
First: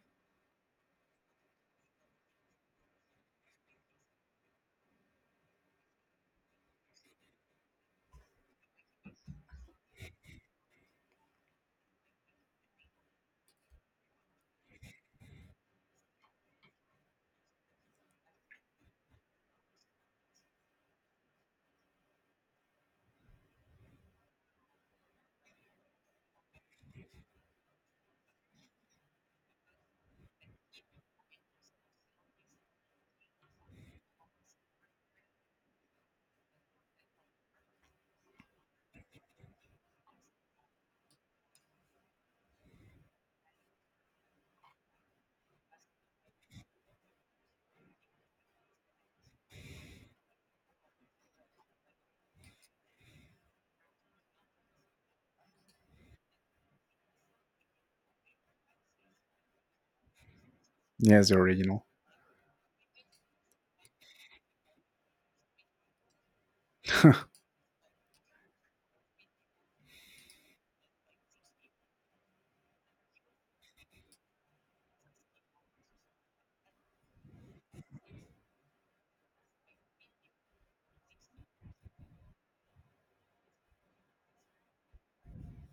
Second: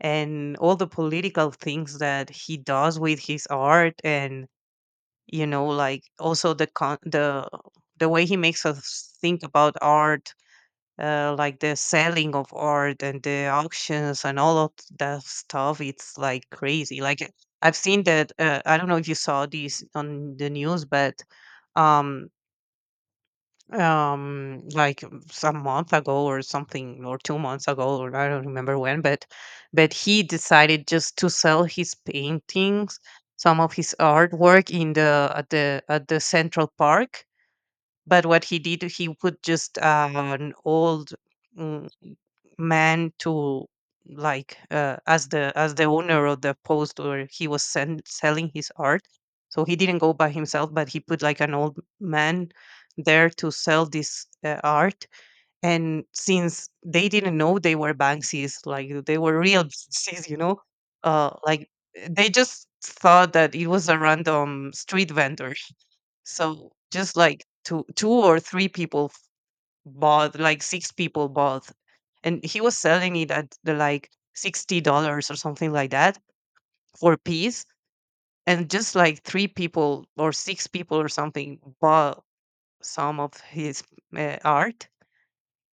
[SPEAKER 1] and all the political things that he does with his art. And you know, like, also the way he makes us think about art, like the selling of art and the auctions and all of that stuff. It's like crazy, like I've seen that. Uh, I don't know if you saw this on the news, but um some month ago or something, or 2 months ago, or I don't remember when, but he decided just to sell his paintings, some of his artwork in the at the central park. But what he did, he put just an old mm, man to like as the owner of the post where he was selling his art. So he didn't go by himself, but he put like an old man there to sell this art. And since they didn't know they were Banksies, like they were real Banksies, you know,
[SPEAKER 2] Yeah. It's the
[SPEAKER 1] like,
[SPEAKER 2] original.
[SPEAKER 1] they just thought that it was a random street vendor. So just like two two or three people f- bought, like six people bought, and he was selling it at the, like, $60 or something like that for a piece, and just like three people or six people or something bought some of his art.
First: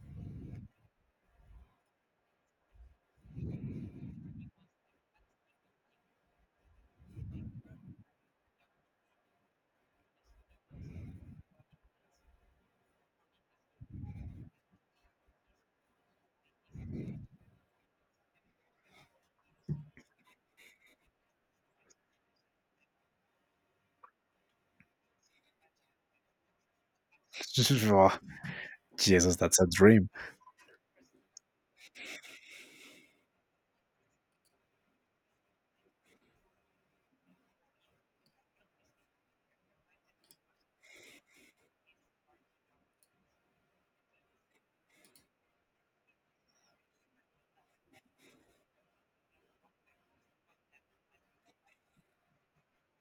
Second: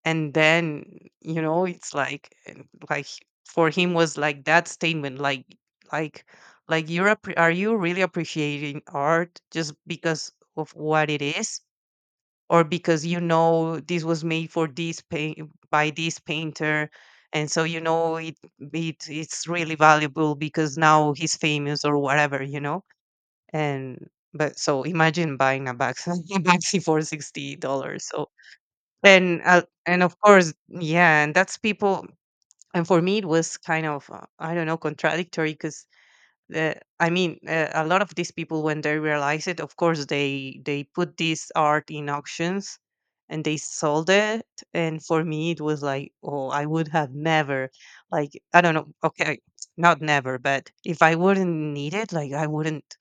[SPEAKER 1] And then you know, it's like like for him was like that statement, like like like you're are you really appreciating art just because of what it is, or because you know this was made for this paint by this painter, and so you know it it's really valuable because now he's famous or whatever, you know. And but so imagine buying a Baxi, a Baxi for $60.
[SPEAKER 2] Oh,
[SPEAKER 1] So
[SPEAKER 2] Jesus,
[SPEAKER 1] and
[SPEAKER 2] that's
[SPEAKER 1] uh,
[SPEAKER 2] a
[SPEAKER 1] and
[SPEAKER 2] dream.
[SPEAKER 1] of course, yeah, and that's people. And for me, it was kind of I don't know, contradictory because uh, I mean, a lot of these people, when they realize it, of course, they put this art in auctions, and they sold it. And for me, it was like, oh, I would have never, like, I don't know. Okay, not never, but if I wouldn't need it, like, I wouldn't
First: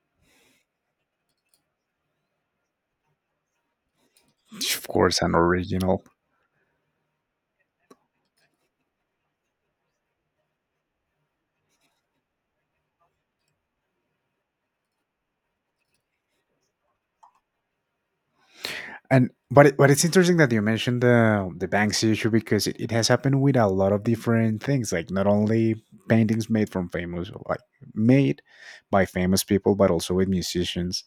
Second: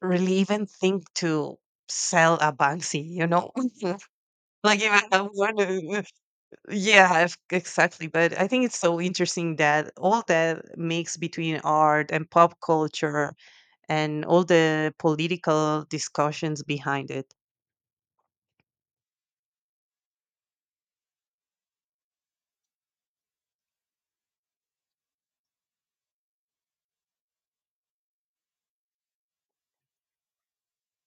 [SPEAKER 1] really even think to sell a Banksy, you know? like,
[SPEAKER 2] Of
[SPEAKER 1] if
[SPEAKER 2] course,
[SPEAKER 1] I
[SPEAKER 2] an original.
[SPEAKER 1] wanted, yeah, exactly. But I think it's so interesting that all that mix between art and pop culture and all the political discussions behind it.
[SPEAKER 2] And but it, but it's interesting that you mentioned the Banksy issue because it has happened with a lot of different things, like not only paintings made from famous, like made by famous people, but also with musicians,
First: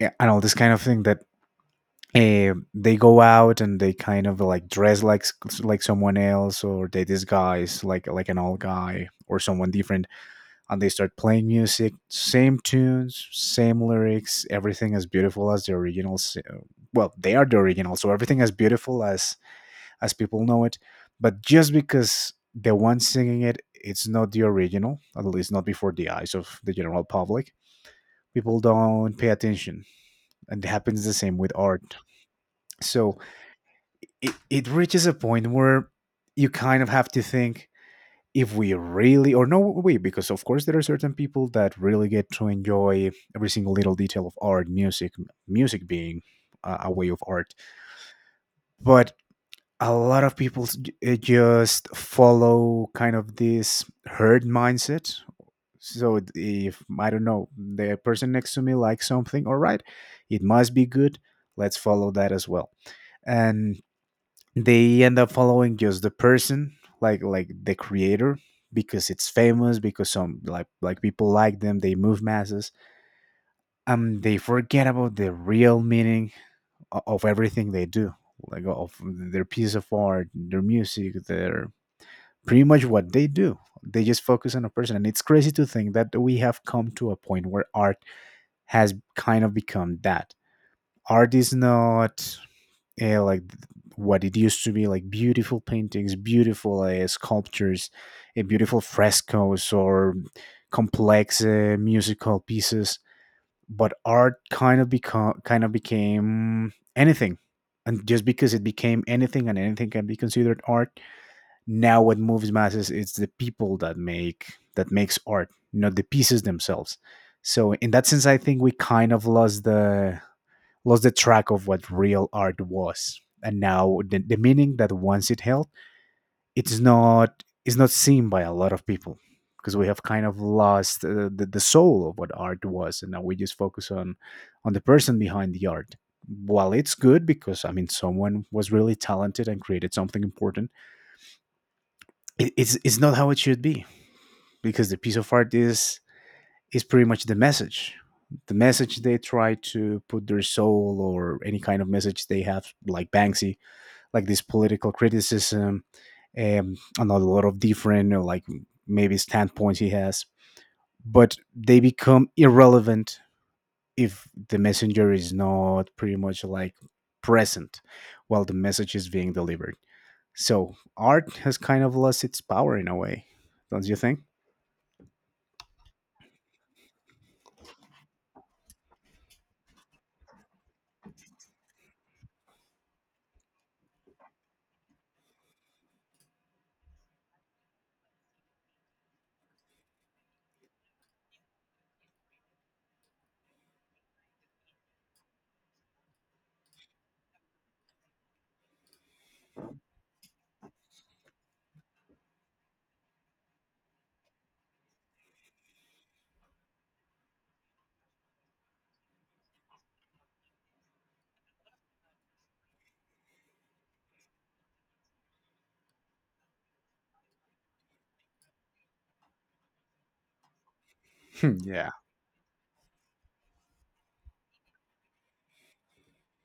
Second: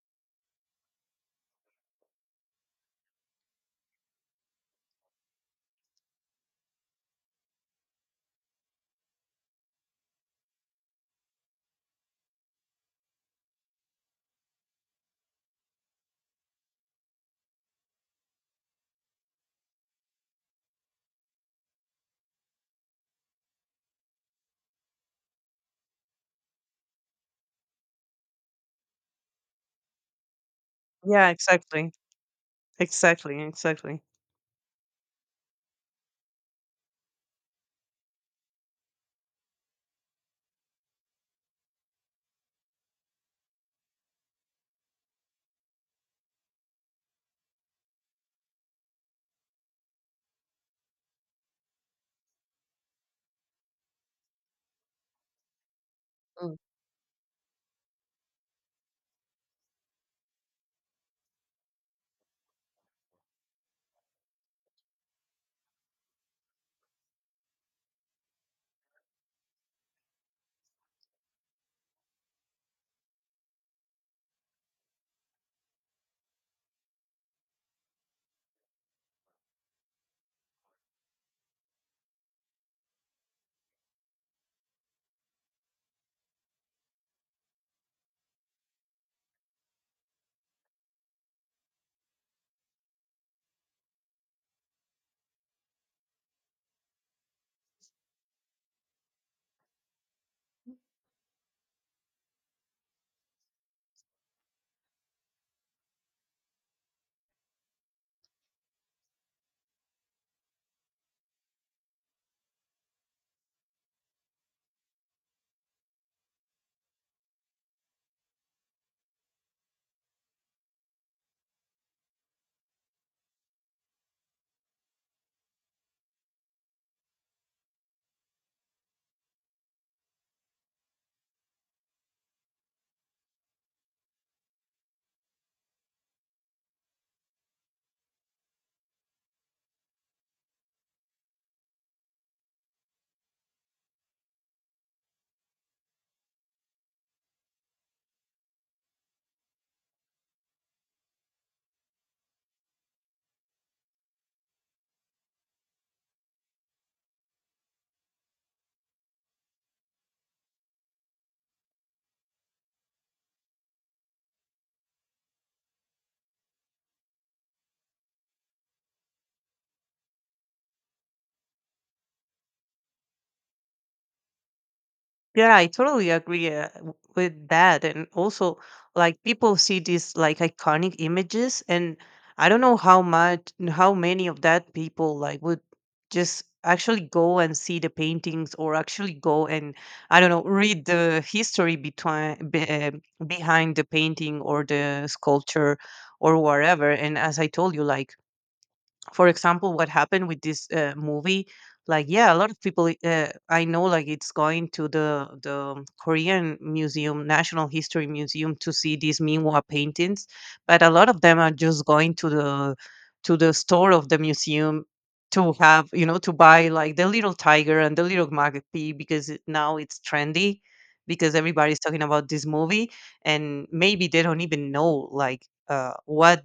[SPEAKER 2] yeah, and all this kind of thing that they go out and they kind of like dress like someone else or they disguise like an old guy or someone different, and they start playing music, same tunes, same lyrics, everything as beautiful as well they are the original, so everything as beautiful as people know it. But just because the one singing it it's not the original, at least not before the eyes of the general public, people don't pay attention. And it happens the
[SPEAKER 1] Yeah,
[SPEAKER 2] same with
[SPEAKER 1] exactly.
[SPEAKER 2] art. So
[SPEAKER 1] Exactly, exactly.
[SPEAKER 2] it reaches a point where you kind of have to think if we really, or no, we, because of course there are certain people that really get to enjoy every single little detail of art, music, music being a way of art. But a lot of people just follow kind of this herd mindset. So if I don't know the person next to me likes something, all right, it must be good, let's follow that as well. And they end up following just the person, like the creator, because it's famous because some like people like them, they move masses. And they forget about the real meaning of everything they do, like of their piece of art, their music, their pretty much what they do, they just focus on a person. And it's crazy to think that we have come to a point where art has kind of become that. Art is not like what it used to be, like beautiful paintings, beautiful sculptures, beautiful frescoes, or complex musical pieces. But art kind of become kind of became anything. And just because it became anything and anything can be considered art, now what moves masses is the people that make that makes art, not the pieces themselves. So in that sense I think we kind of lost the track of what real art was. And now the meaning that once it held, it's not seen by a lot of people because we have kind of lost the soul of what art was, and now we just focus on the person behind the art. While it's good because I mean someone was really talented and created something important, it's not how it should be because the piece of art is pretty much the message, the message they try to put their soul or any kind of message they have, like Banksy, like this political criticism, on a lot of different like maybe standpoints he has, but they become irrelevant if the messenger is not pretty much like present while the message is being delivered. So art has kind of lost its power in a way, don't you think?
[SPEAKER 1] Yeah, I totally agree with that. And also, like, people see these like iconic images, and I don't know how much, how many of that people like would just actually go and see the paintings, or actually go and I don't know, read the history behind the painting or the sculpture or whatever. And as I told you, like, for example, what happened with this movie, like, yeah, a lot of people, I know, like, it's going to the Korean museum, national history museum, to see these minwa paintings. But a lot of them are just going to the store of the museum to have, you know, to buy like the little tiger and the little magpie because now it's trendy, because
[SPEAKER 2] Hmm,
[SPEAKER 1] everybody's
[SPEAKER 2] yeah.
[SPEAKER 1] talking about this movie. And maybe they don't even know like what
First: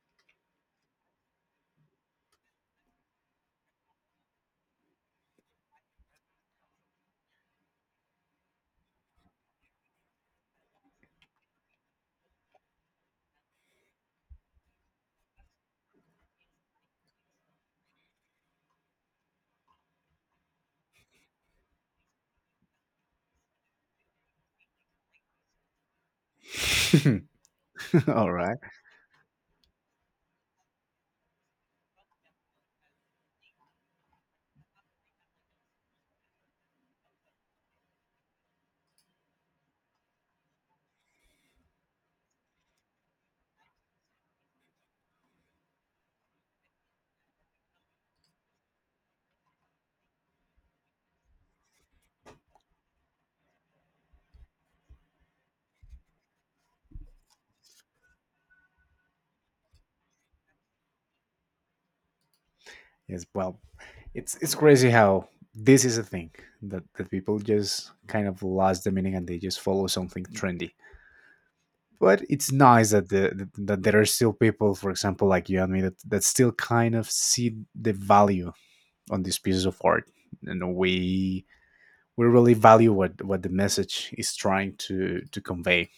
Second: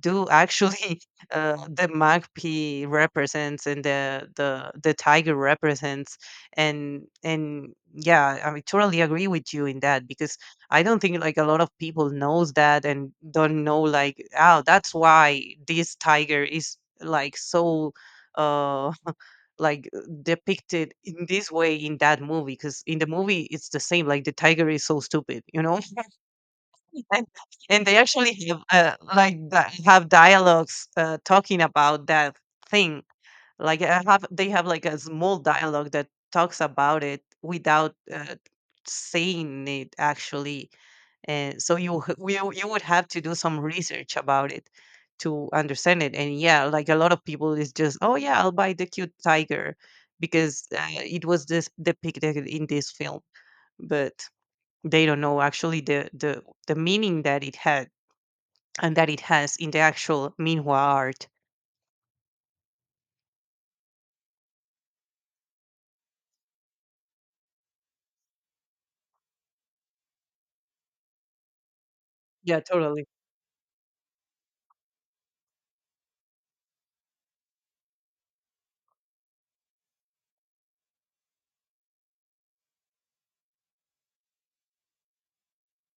[SPEAKER 1] do actually the magpie represents and the tiger represents. And yeah, I mean, totally agree with you in that, because I don't think like a lot of people knows that, and don't know like, oh, that's why this tiger is like so uh like depicted in this way in that movie, because in the movie it's the same, like the tiger is so stupid, you know. and and they
[SPEAKER 2] All
[SPEAKER 1] actually
[SPEAKER 2] right.
[SPEAKER 1] have have dialogues talking about that thing. Like I have, they have like a small dialogue that talks about it without saying it actually. And so you you would have to do some research about it to understand it. And yeah, like a lot of people is just, oh yeah, I'll buy the cute tiger because it was this depicted in this film, but they don't know actually the the meaning that it had, and that it has in the actual Minhwa art.
[SPEAKER 2] Yes well, it's crazy how this is a thing that, that people just kind of lost the meaning and they just follow something trendy. But it's
[SPEAKER 1] Yeah,
[SPEAKER 2] nice
[SPEAKER 1] totally.
[SPEAKER 2] that there are still people, for example, like you and me, that that still kind of see the value on these pieces of art, and we really value what the message is trying to convey.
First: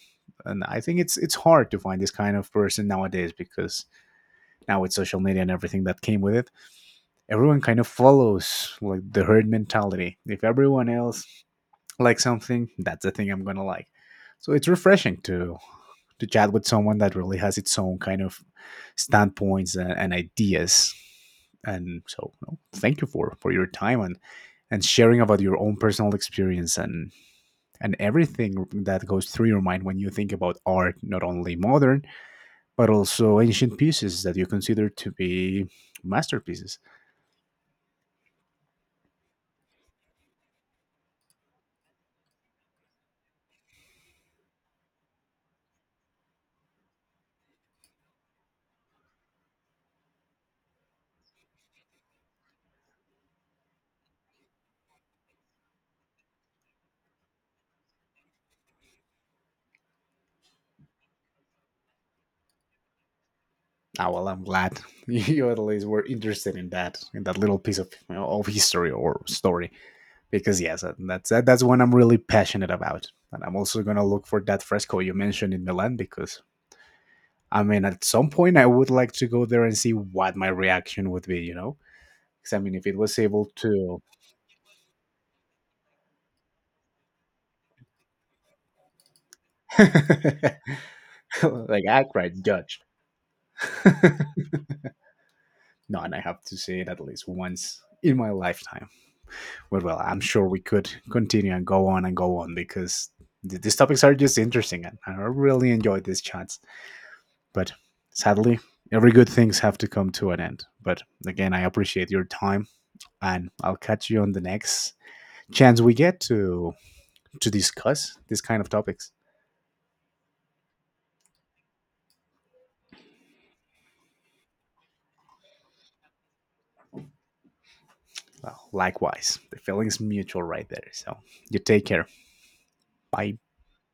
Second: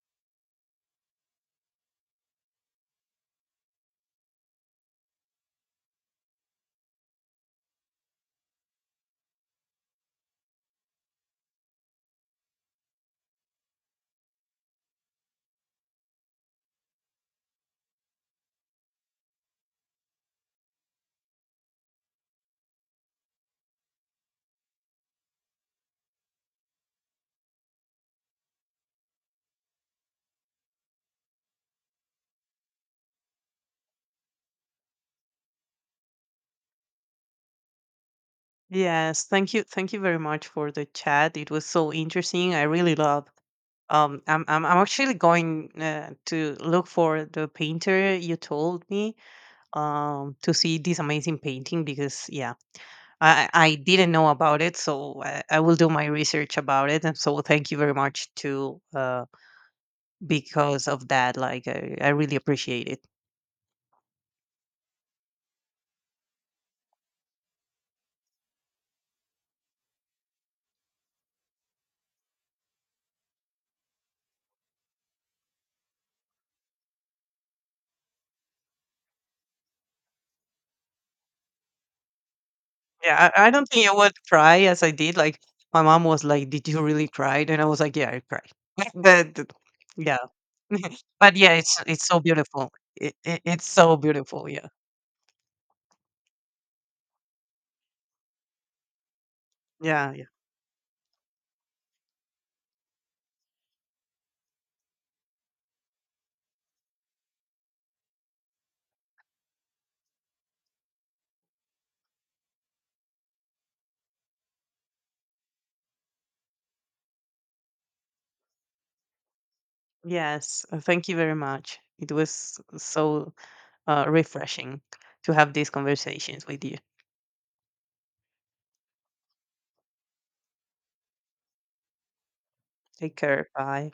[SPEAKER 2] And I think it's hard to find this kind of person nowadays because now with social media and everything that came with it, everyone kind of follows like the herd mentality. If everyone else likes something, that's the thing I'm gonna like. So it's refreshing to chat with someone that really has its own kind of standpoints and ideas. And so, no, thank you for your time and sharing about your own personal experience and everything that goes through your mind when you think about art, not only modern but also ancient pieces that you consider to be masterpieces.
[SPEAKER 1] Yes, thank you very much for the chat. It was so interesting. I really love. I'm I'm actually going to look for the painter you told me. To see this amazing painting, because yeah, I didn't know about it, so I will do my research about it. And so thank you very much to because of that, like I really appreciate it.
[SPEAKER 2] Ah, well, I'm glad you at least were interested in that little piece of you know, of history or story. Because yes, that's one I'm really passionate about, and I'm also gonna look for that fresco you mentioned in Milan because I mean, at some point, I would like to go there and see what my reaction would be, you know? Because I mean, if it was
[SPEAKER 1] Yeah,
[SPEAKER 2] able
[SPEAKER 1] I don't think I
[SPEAKER 2] to,
[SPEAKER 1] would cry as I did. Like my mom was like, did you really cry? And I was like, yeah, I cried. but th- yeah. but yeah,
[SPEAKER 2] like,
[SPEAKER 1] it's
[SPEAKER 2] act
[SPEAKER 1] so
[SPEAKER 2] right,
[SPEAKER 1] beautiful,
[SPEAKER 2] judge.
[SPEAKER 1] it's
[SPEAKER 2] No,
[SPEAKER 1] so beautiful. Yeah,
[SPEAKER 2] and I have to see it at least once in my lifetime. But well,
[SPEAKER 1] yeah.
[SPEAKER 2] I'm sure we could continue and go on because these topics are just interesting, and I really enjoyed this chat. But sadly, every good things have to come to an end. But again, I appreciate your time and I'll catch you on the next chance we get to discuss these kind of topics.
[SPEAKER 1] Yes, thank you very much. It was so refreshing to have these conversations with you.
[SPEAKER 2] Well, likewise, the feeling's mutual right there. So you take care.
[SPEAKER 1] Take
[SPEAKER 2] Bye.
[SPEAKER 1] care. Bye.